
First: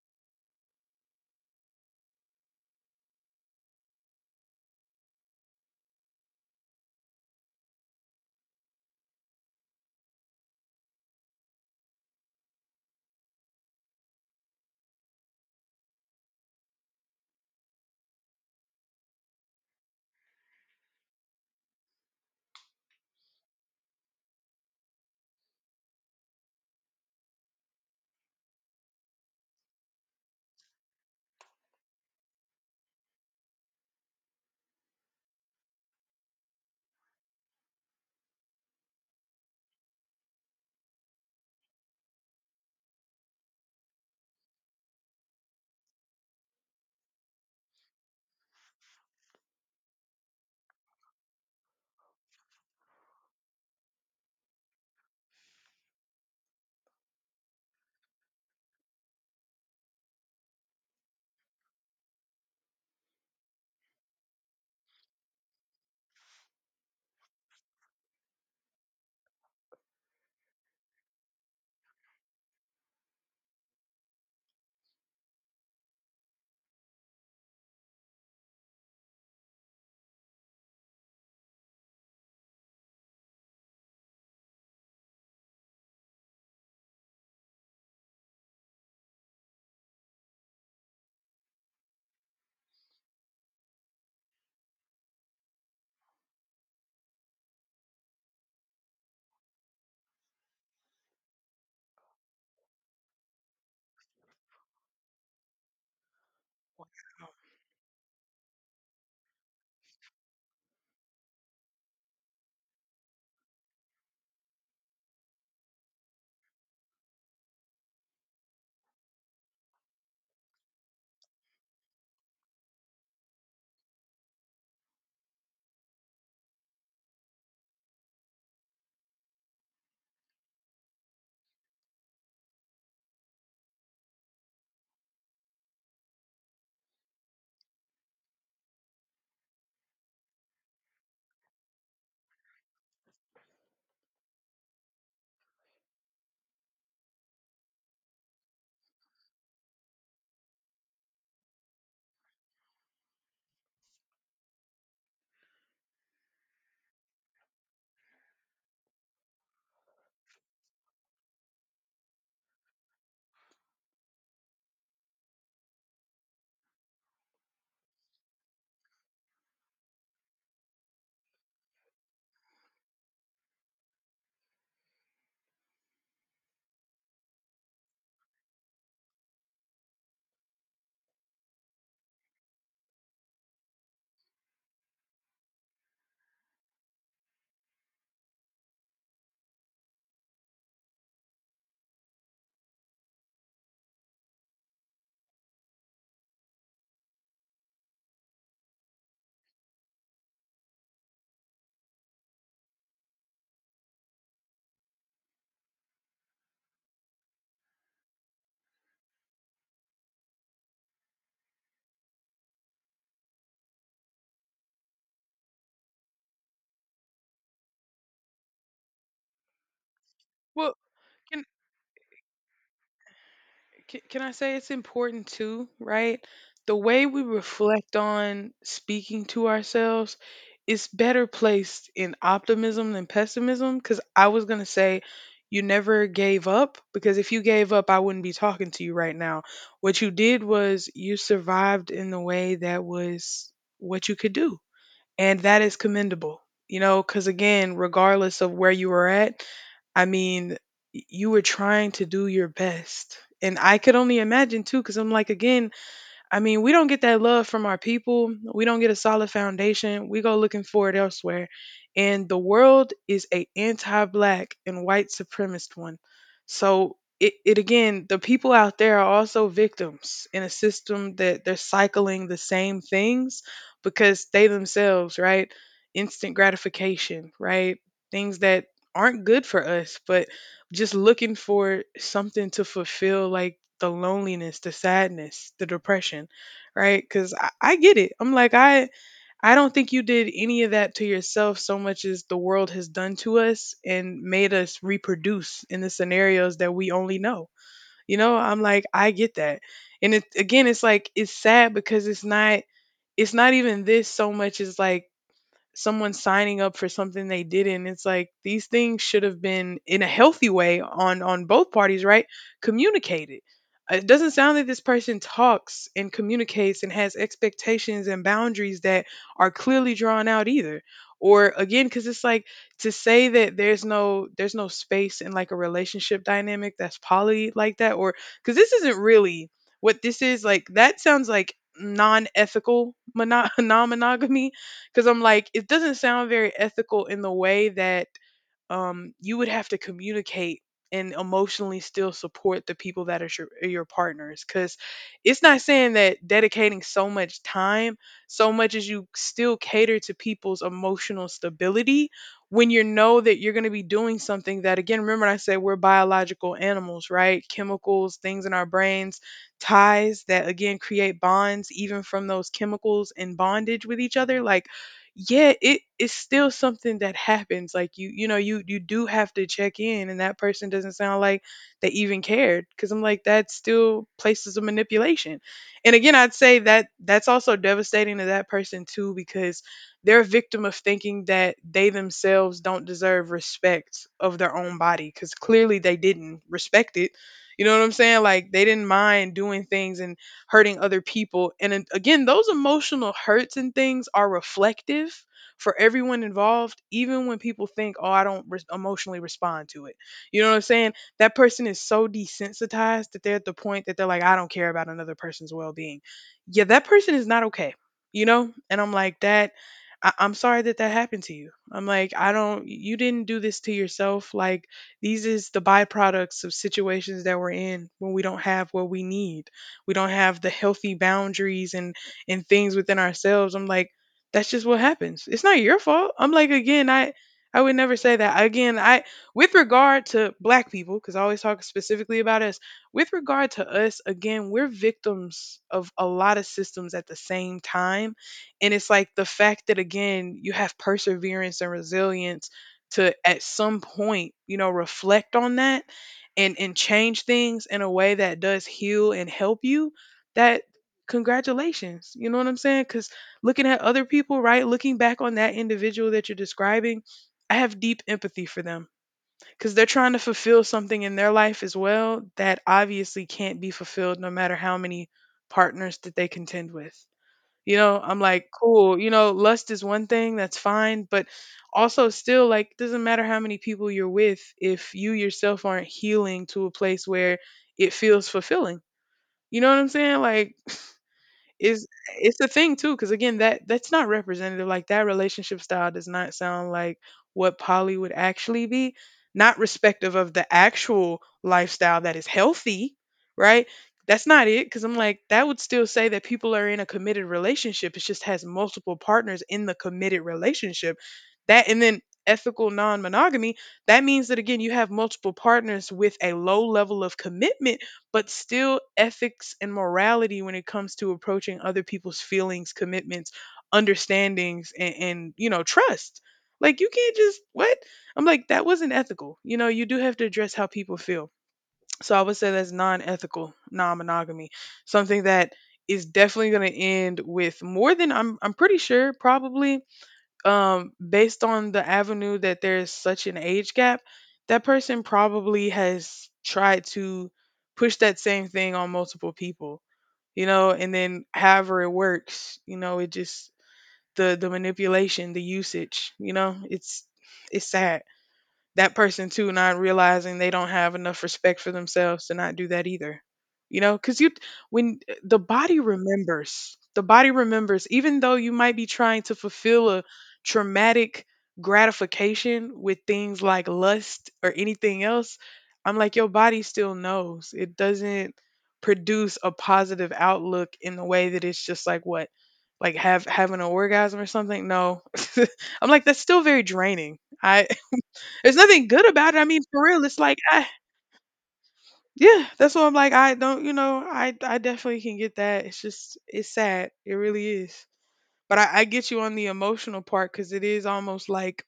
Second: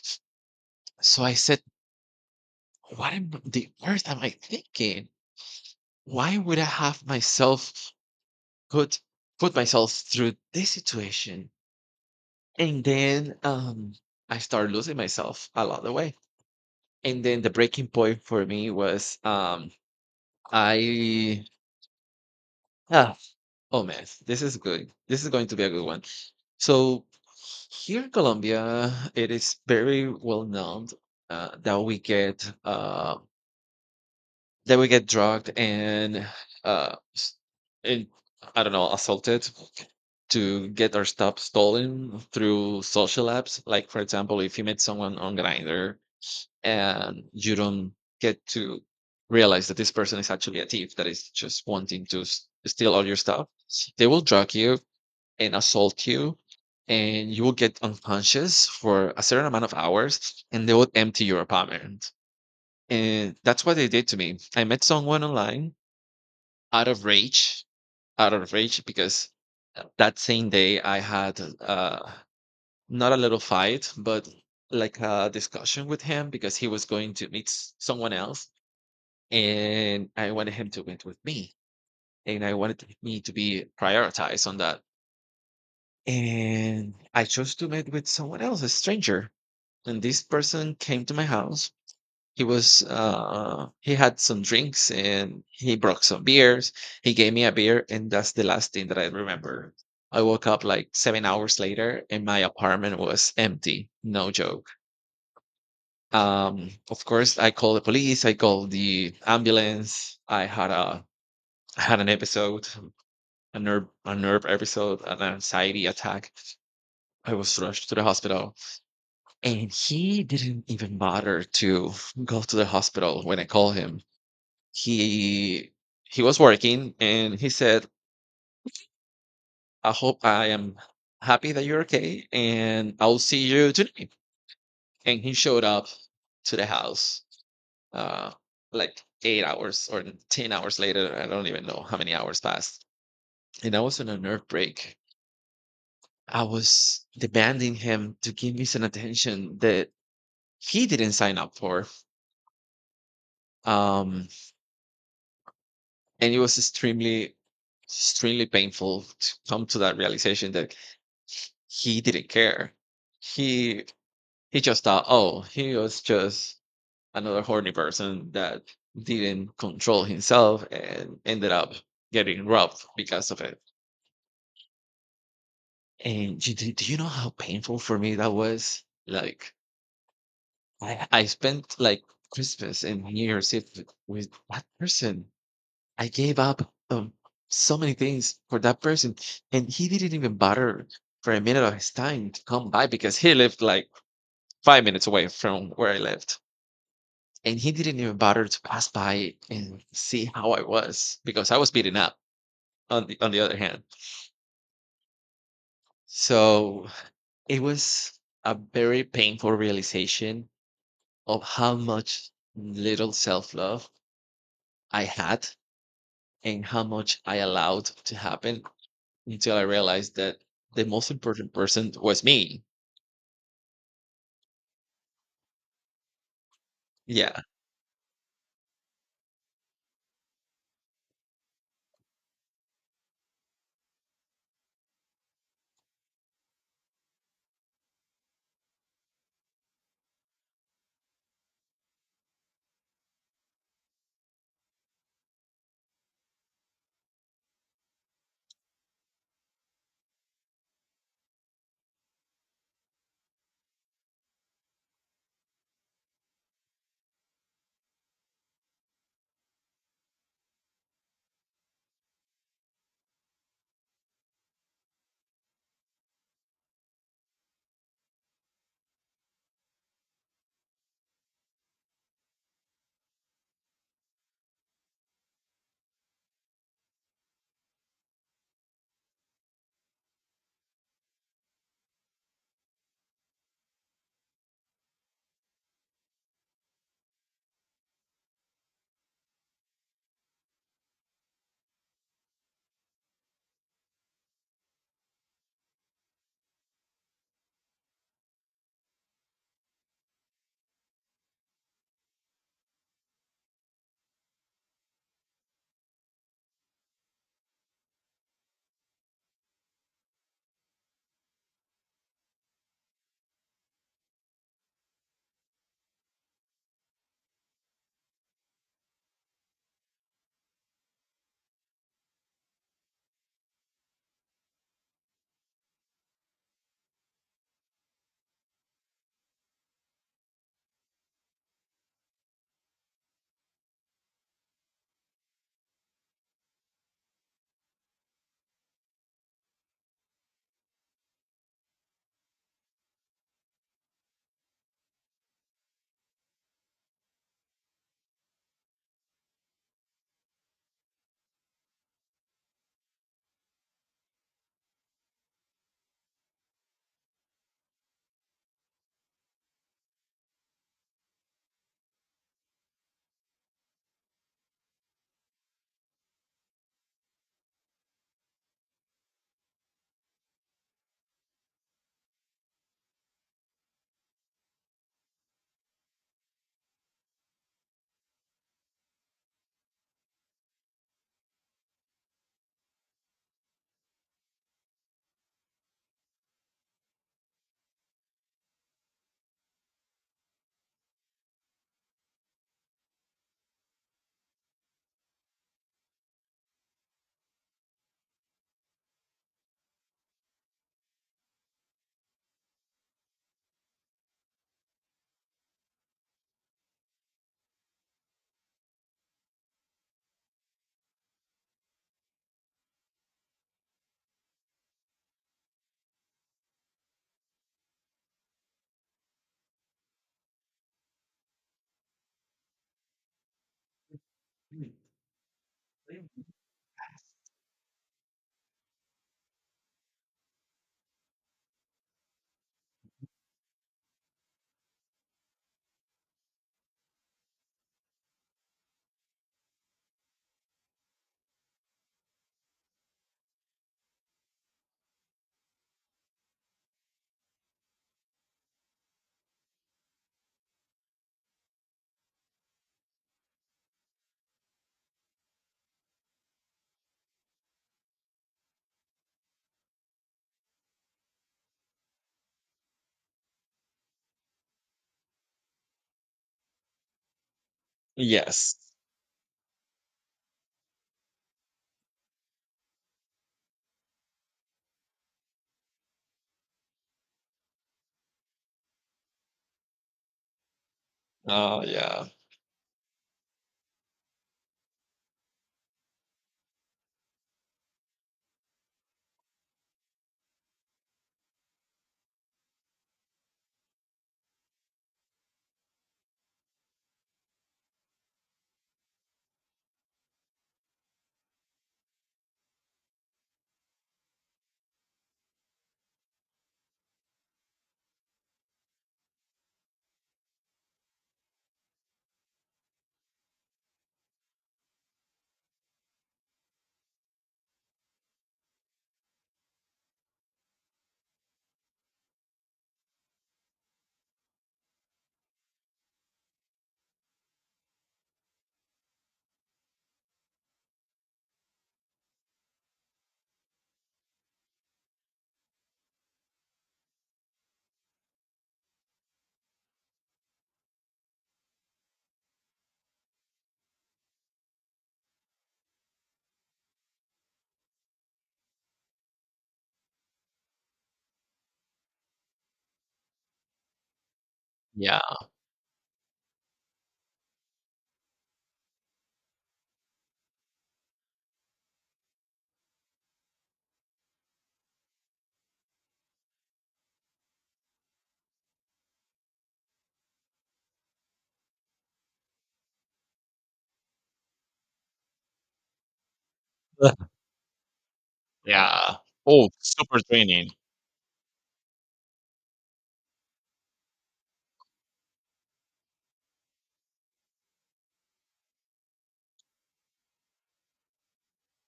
So I said, "What am the earth am I thinking? Why would I have myself put put myself through this situation?" And then um I started losing myself along the way. And then the breaking point for me was, um I ah, oh man, this is good. This is going to be a good one. So here in Colombia, it is very well known uh, that we get uh, they would get drugged and uh s- and I don't know, assaulted to get our stuff stolen through social apps. Like for example, if you meet someone on Grinder and you don't get to realize that this person is actually a thief that is just wanting to s- steal all your stuff, they will drug you and assault you, and you will get unconscious for a certain amount of hours, and they will empty your apartment. And that's what they did to me. I met someone online out of rage, out of rage, because uh, that same day I had uh, not a little fight, but like a discussion with him because he was going to meet s- someone else, and I wanted him to meet with me, and I wanted to- me to be prioritized on that. And I chose to meet with someone else, a stranger, and this person came to my house. He was uh he had some drinks and he brought some beers. He gave me a beer and that's the last thing that I remember. I woke up like seven hours later and my apartment was empty. No joke. Um, of course I called the police, I called the ambulance. I had a I had an episode, a nerve a nerve episode, an anxiety attack. I was rushed to the hospital and he didn't even bother to go to the hospital when I called him. he he was working and he said, "I hope I am happy that you're okay, and I'll see you tonight." And he showed up to the house uh like eight hours or ten hours later. I don't even know how many hours passed, and I was on a nerve break. I was demanding him to give me some attention that he didn't sign up for. um and it was extremely extremely painful to come to that realization that he didn't care. He he just thought, oh, he was just another horny person that didn't control himself and ended up getting robbed because of it. And do, do do you know how painful for me that was? Like I I spent like Christmas and New Year's Eve with with that person. I gave up um, so many things for that person, and he didn't even bother for a minute of his time to come by because he lived like five minutes away from where I lived. And he didn't even bother to pass by and see how I was because I was beaten up on the, on the other hand. So it was a very painful realization of how much little self love I had and how much I allowed to happen until I realized that Well, the most can important person was me. Can, can I say it's important too, right? The way we Yeah. reflect on speaking to ourselves is better placed in optimism than pessimism. Because I was going to say, you never gave up, because if you gave up, I wouldn't be talking to you right now. What you did was you survived in the way that was what you could do, and that is commendable, you know, because again, regardless of where you were at, I mean, y- you were trying to do your best and I could only imagine too, because I'm like, again, I mean, we don't get that love from our people. We don't get a solid foundation. We go looking for it elsewhere. And the world is a anti-black and white supremacist one. So it, it again, the people out there are also victims in a system that they're cycling the same things because they themselves, right? Instant gratification, right? Things that aren't good for us, but just looking for something to fulfill like the loneliness, the sadness, the depression, right? Because I, I get it. I'm like, I I don't think you did any of that to yourself so much as the world has done to us and made us reproduce in the scenarios that we only know. You know, I'm like, I get that. And it again, it's like it's sad because it's not, it's not even this so much as like someone signing up for something they didn't. It's like these things should have been in a healthy way on on both parties, right? Communicated. Uh, It doesn't sound like this person talks and communicates and has expectations and boundaries that are clearly drawn out either. Or again, because it's like to say that there's no there's no space in like a relationship dynamic that's poly like that, or because this isn't really what this is like. That sounds like non-ethical mono- [laughs] non-monogamy because I'm like, it doesn't sound very ethical in the way that um, you would have to communicate and emotionally still support the people that are your, your partners. Because it's not saying that dedicating so much time, so much as you still cater to people's emotional stability when you know that you're going to be doing something that, again, remember I said we're biological animals, right? Chemicals, things in our brains, ties that, again, create bonds, even from those chemicals in bondage with each other. Like, yeah, it is still something that happens, like you you know you you do have to check in, and that person doesn't sound like they even cared, because I'm like that still places of manipulation, and again I'd say that that's also devastating to that person too, because they're a victim of thinking that they themselves don't deserve respect of their own body because clearly they didn't respect it, you know what I'm saying? Like they didn't mind doing things and hurting other people. And then again, those emotional hurts and things are reflective for everyone involved, even when people think, oh, I don't re- emotionally respond to it. You know what I'm saying? That person is so desensitized that they're at the point that they're like, I don't care about another person's well being. Yeah, that person is not okay, you know? And I'm like, that. I- I'm sorry that that happened to you. I'm like, I don't, you didn't do this to yourself. Like, these is the byproducts of situations that we're in when we don't have what we need, we don't have the healthy boundaries and and things within ourselves. I'm like, that's just what happens. It's not your fault. I'm like, again, i i would never say that again. I with regard to Black people, because I always talk specifically about us, with regard to us. Again, we're victims of a lot of systems at the same time. And it's like the fact that, again, you have perseverance and resilience to, at some point, you know, reflect on that and and change things in a way that does heal and help you, that, congratulations. You know what I'm saying? Because looking at other people, right, looking back on that individual that you're describing, I have deep empathy for them, because they're trying to fulfill something in their life as well that obviously can't be fulfilled no matter how many partners that they contend with. You know, I'm like, Yes. cool, you know, lust is one thing, that's fine. But also, still, like, doesn't matter how many people you're with if you yourself aren't healing to a place where it feels fulfilling. You know what I'm saying? Like, Oh, is, yeah. it's a thing too, because again, that that's not representative. Like that relationship style does not sound like what poly would actually be. Not respective of the actual lifestyle that is healthy, right? That's not it, because I'm like that would still say that people are in a committed relationship. It just has multiple partners in the committed relationship. That, and then ethical non-monogamy. That means that, again, you have multiple partners with a low level of commitment, but still ethics and morality when it comes to approaching other people's feelings, commitments, understandings, and, and you know, trust. Like you can't just what? I'm like, that wasn't ethical. You know, you do have to address how people feel. So I would say that's non ethical, non monogamy. Something that is definitely gonna end with more than I'm I'm pretty sure, probably um, based on the avenue that there's such an age gap, that person probably has tried to push that same thing on multiple people, you know, and then however it works, you know, it just the the manipulation, the usage, you know, it's it's sad. That person too, not realizing they don't have enough respect for themselves to not do that either. You know, because you, when Yeah. the body remembers, the body remembers, even though you might be trying to fulfill a traumatic gratification with things like lust or anything else, I'm like your body still knows. It doesn't produce a positive outlook in the way that it's just like what, like have having an orgasm or something? No. [laughs] I'm like, that's still very [laughs] draining. I, there's nothing Yeah. good about it. I Oh, mean, for super real, it's like, training. I, yeah, that's why I'm like, I don't, you know, I, I definitely can get that. It's just, it's sad. It really is. But I, I get you on the emotional part, because it is almost like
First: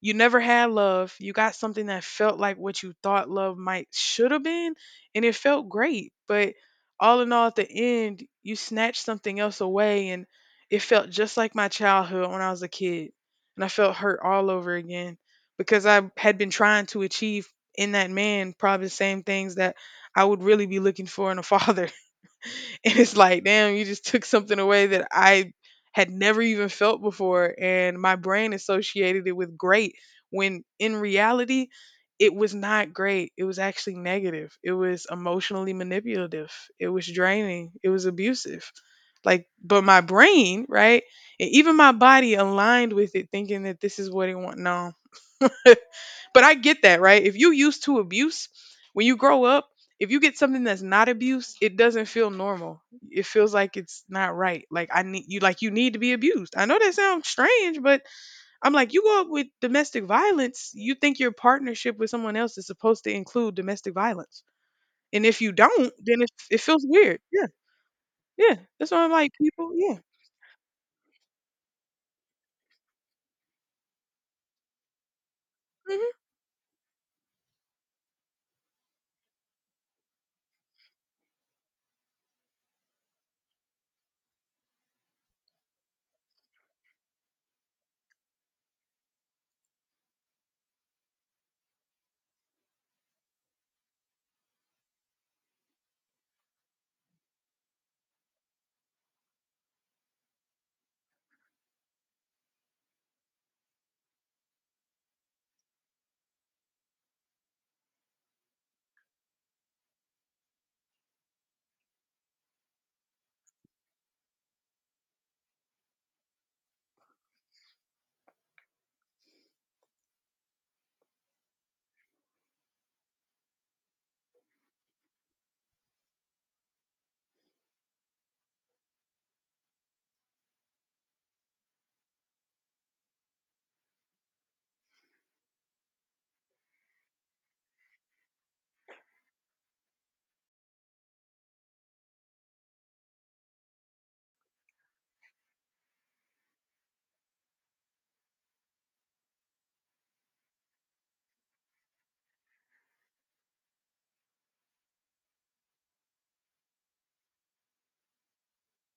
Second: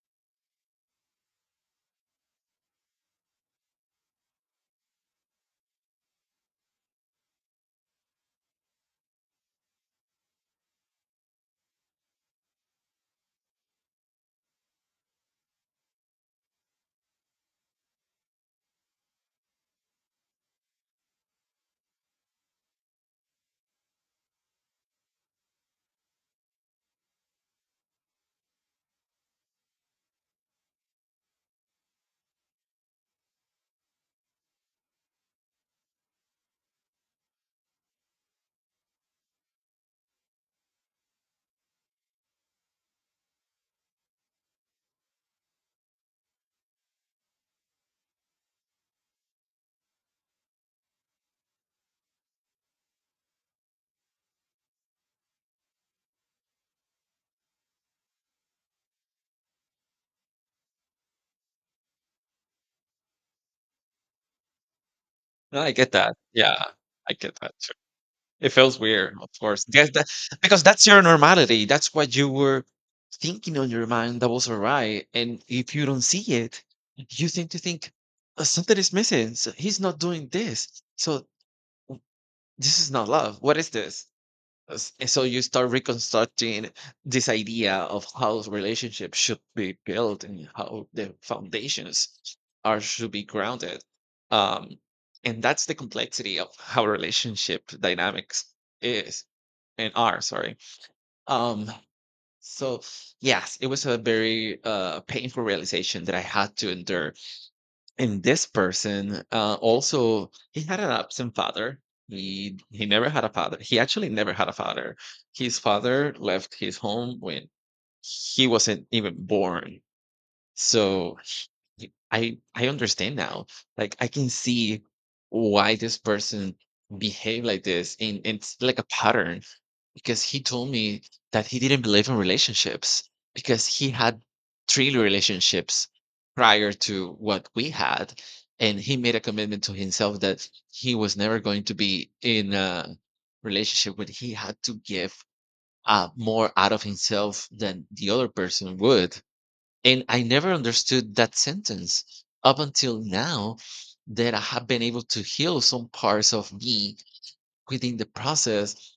you never had love. You got something that felt like what you thought love might should have been, and it felt great. But all in all, at the end, you snatched something else away, and it felt just like my childhood when I was a kid. And I felt hurt all over again, because I had been trying to achieve in that man probably the same things that I would really be looking for in a [laughs] father. [laughs] and it's like, damn, you just took something away that I had never even felt before. And my brain associated it with great, when in reality, it was not great. It was actually negative. It was emotionally manipulative. It was draining. It was abusive. Like, but my brain, right? And even my body aligned with it, thinking that this is what it want. No, [laughs] but I get that, right? If you used to abuse, when you grow up, if you get something that's not abuse, it doesn't feel normal. It feels like it's not right. Like I need you, like you need to be abused. I know that sounds strange, but I'm like you go up with domestic violence, you think your partnership with someone else is supposed to include domestic violence. And if you No, I get don't, that. then it, it Yeah, feels I weird. get Yeah. that too. It Yeah. feels That's why I'm weird, of like course. people, That's yeah. the because that's your normality. That's what you were thinking on your mind that was all right. And if you don't Mm-hmm. see it, you tend to think, "Uh, something is missing. So he's not doing this. So this is not love. What is this?" S- and so you start reconstructing this idea of how relationships should be built and how the foundations are should be grounded. um and that's the complexity of how relationship dynamics is and are, sorry. um so yes, it was a very uh painful realization that I had to endure, and this person, uh, also he had an absent father. He he never had a father. He actually never had a father. His father left his home when he wasn't even born. So y- I I understand now. Like I can see why this person behaved like this, and and it's like a pattern because he told me that he didn't believe in relationships because he had three relationships prior to what we had, and he made a commitment to himself that he was never going to be in a relationship where he had to give uh, more out of himself than the other person would, and I never understood that sentence up until now that I have been able to heal some parts of me within the process.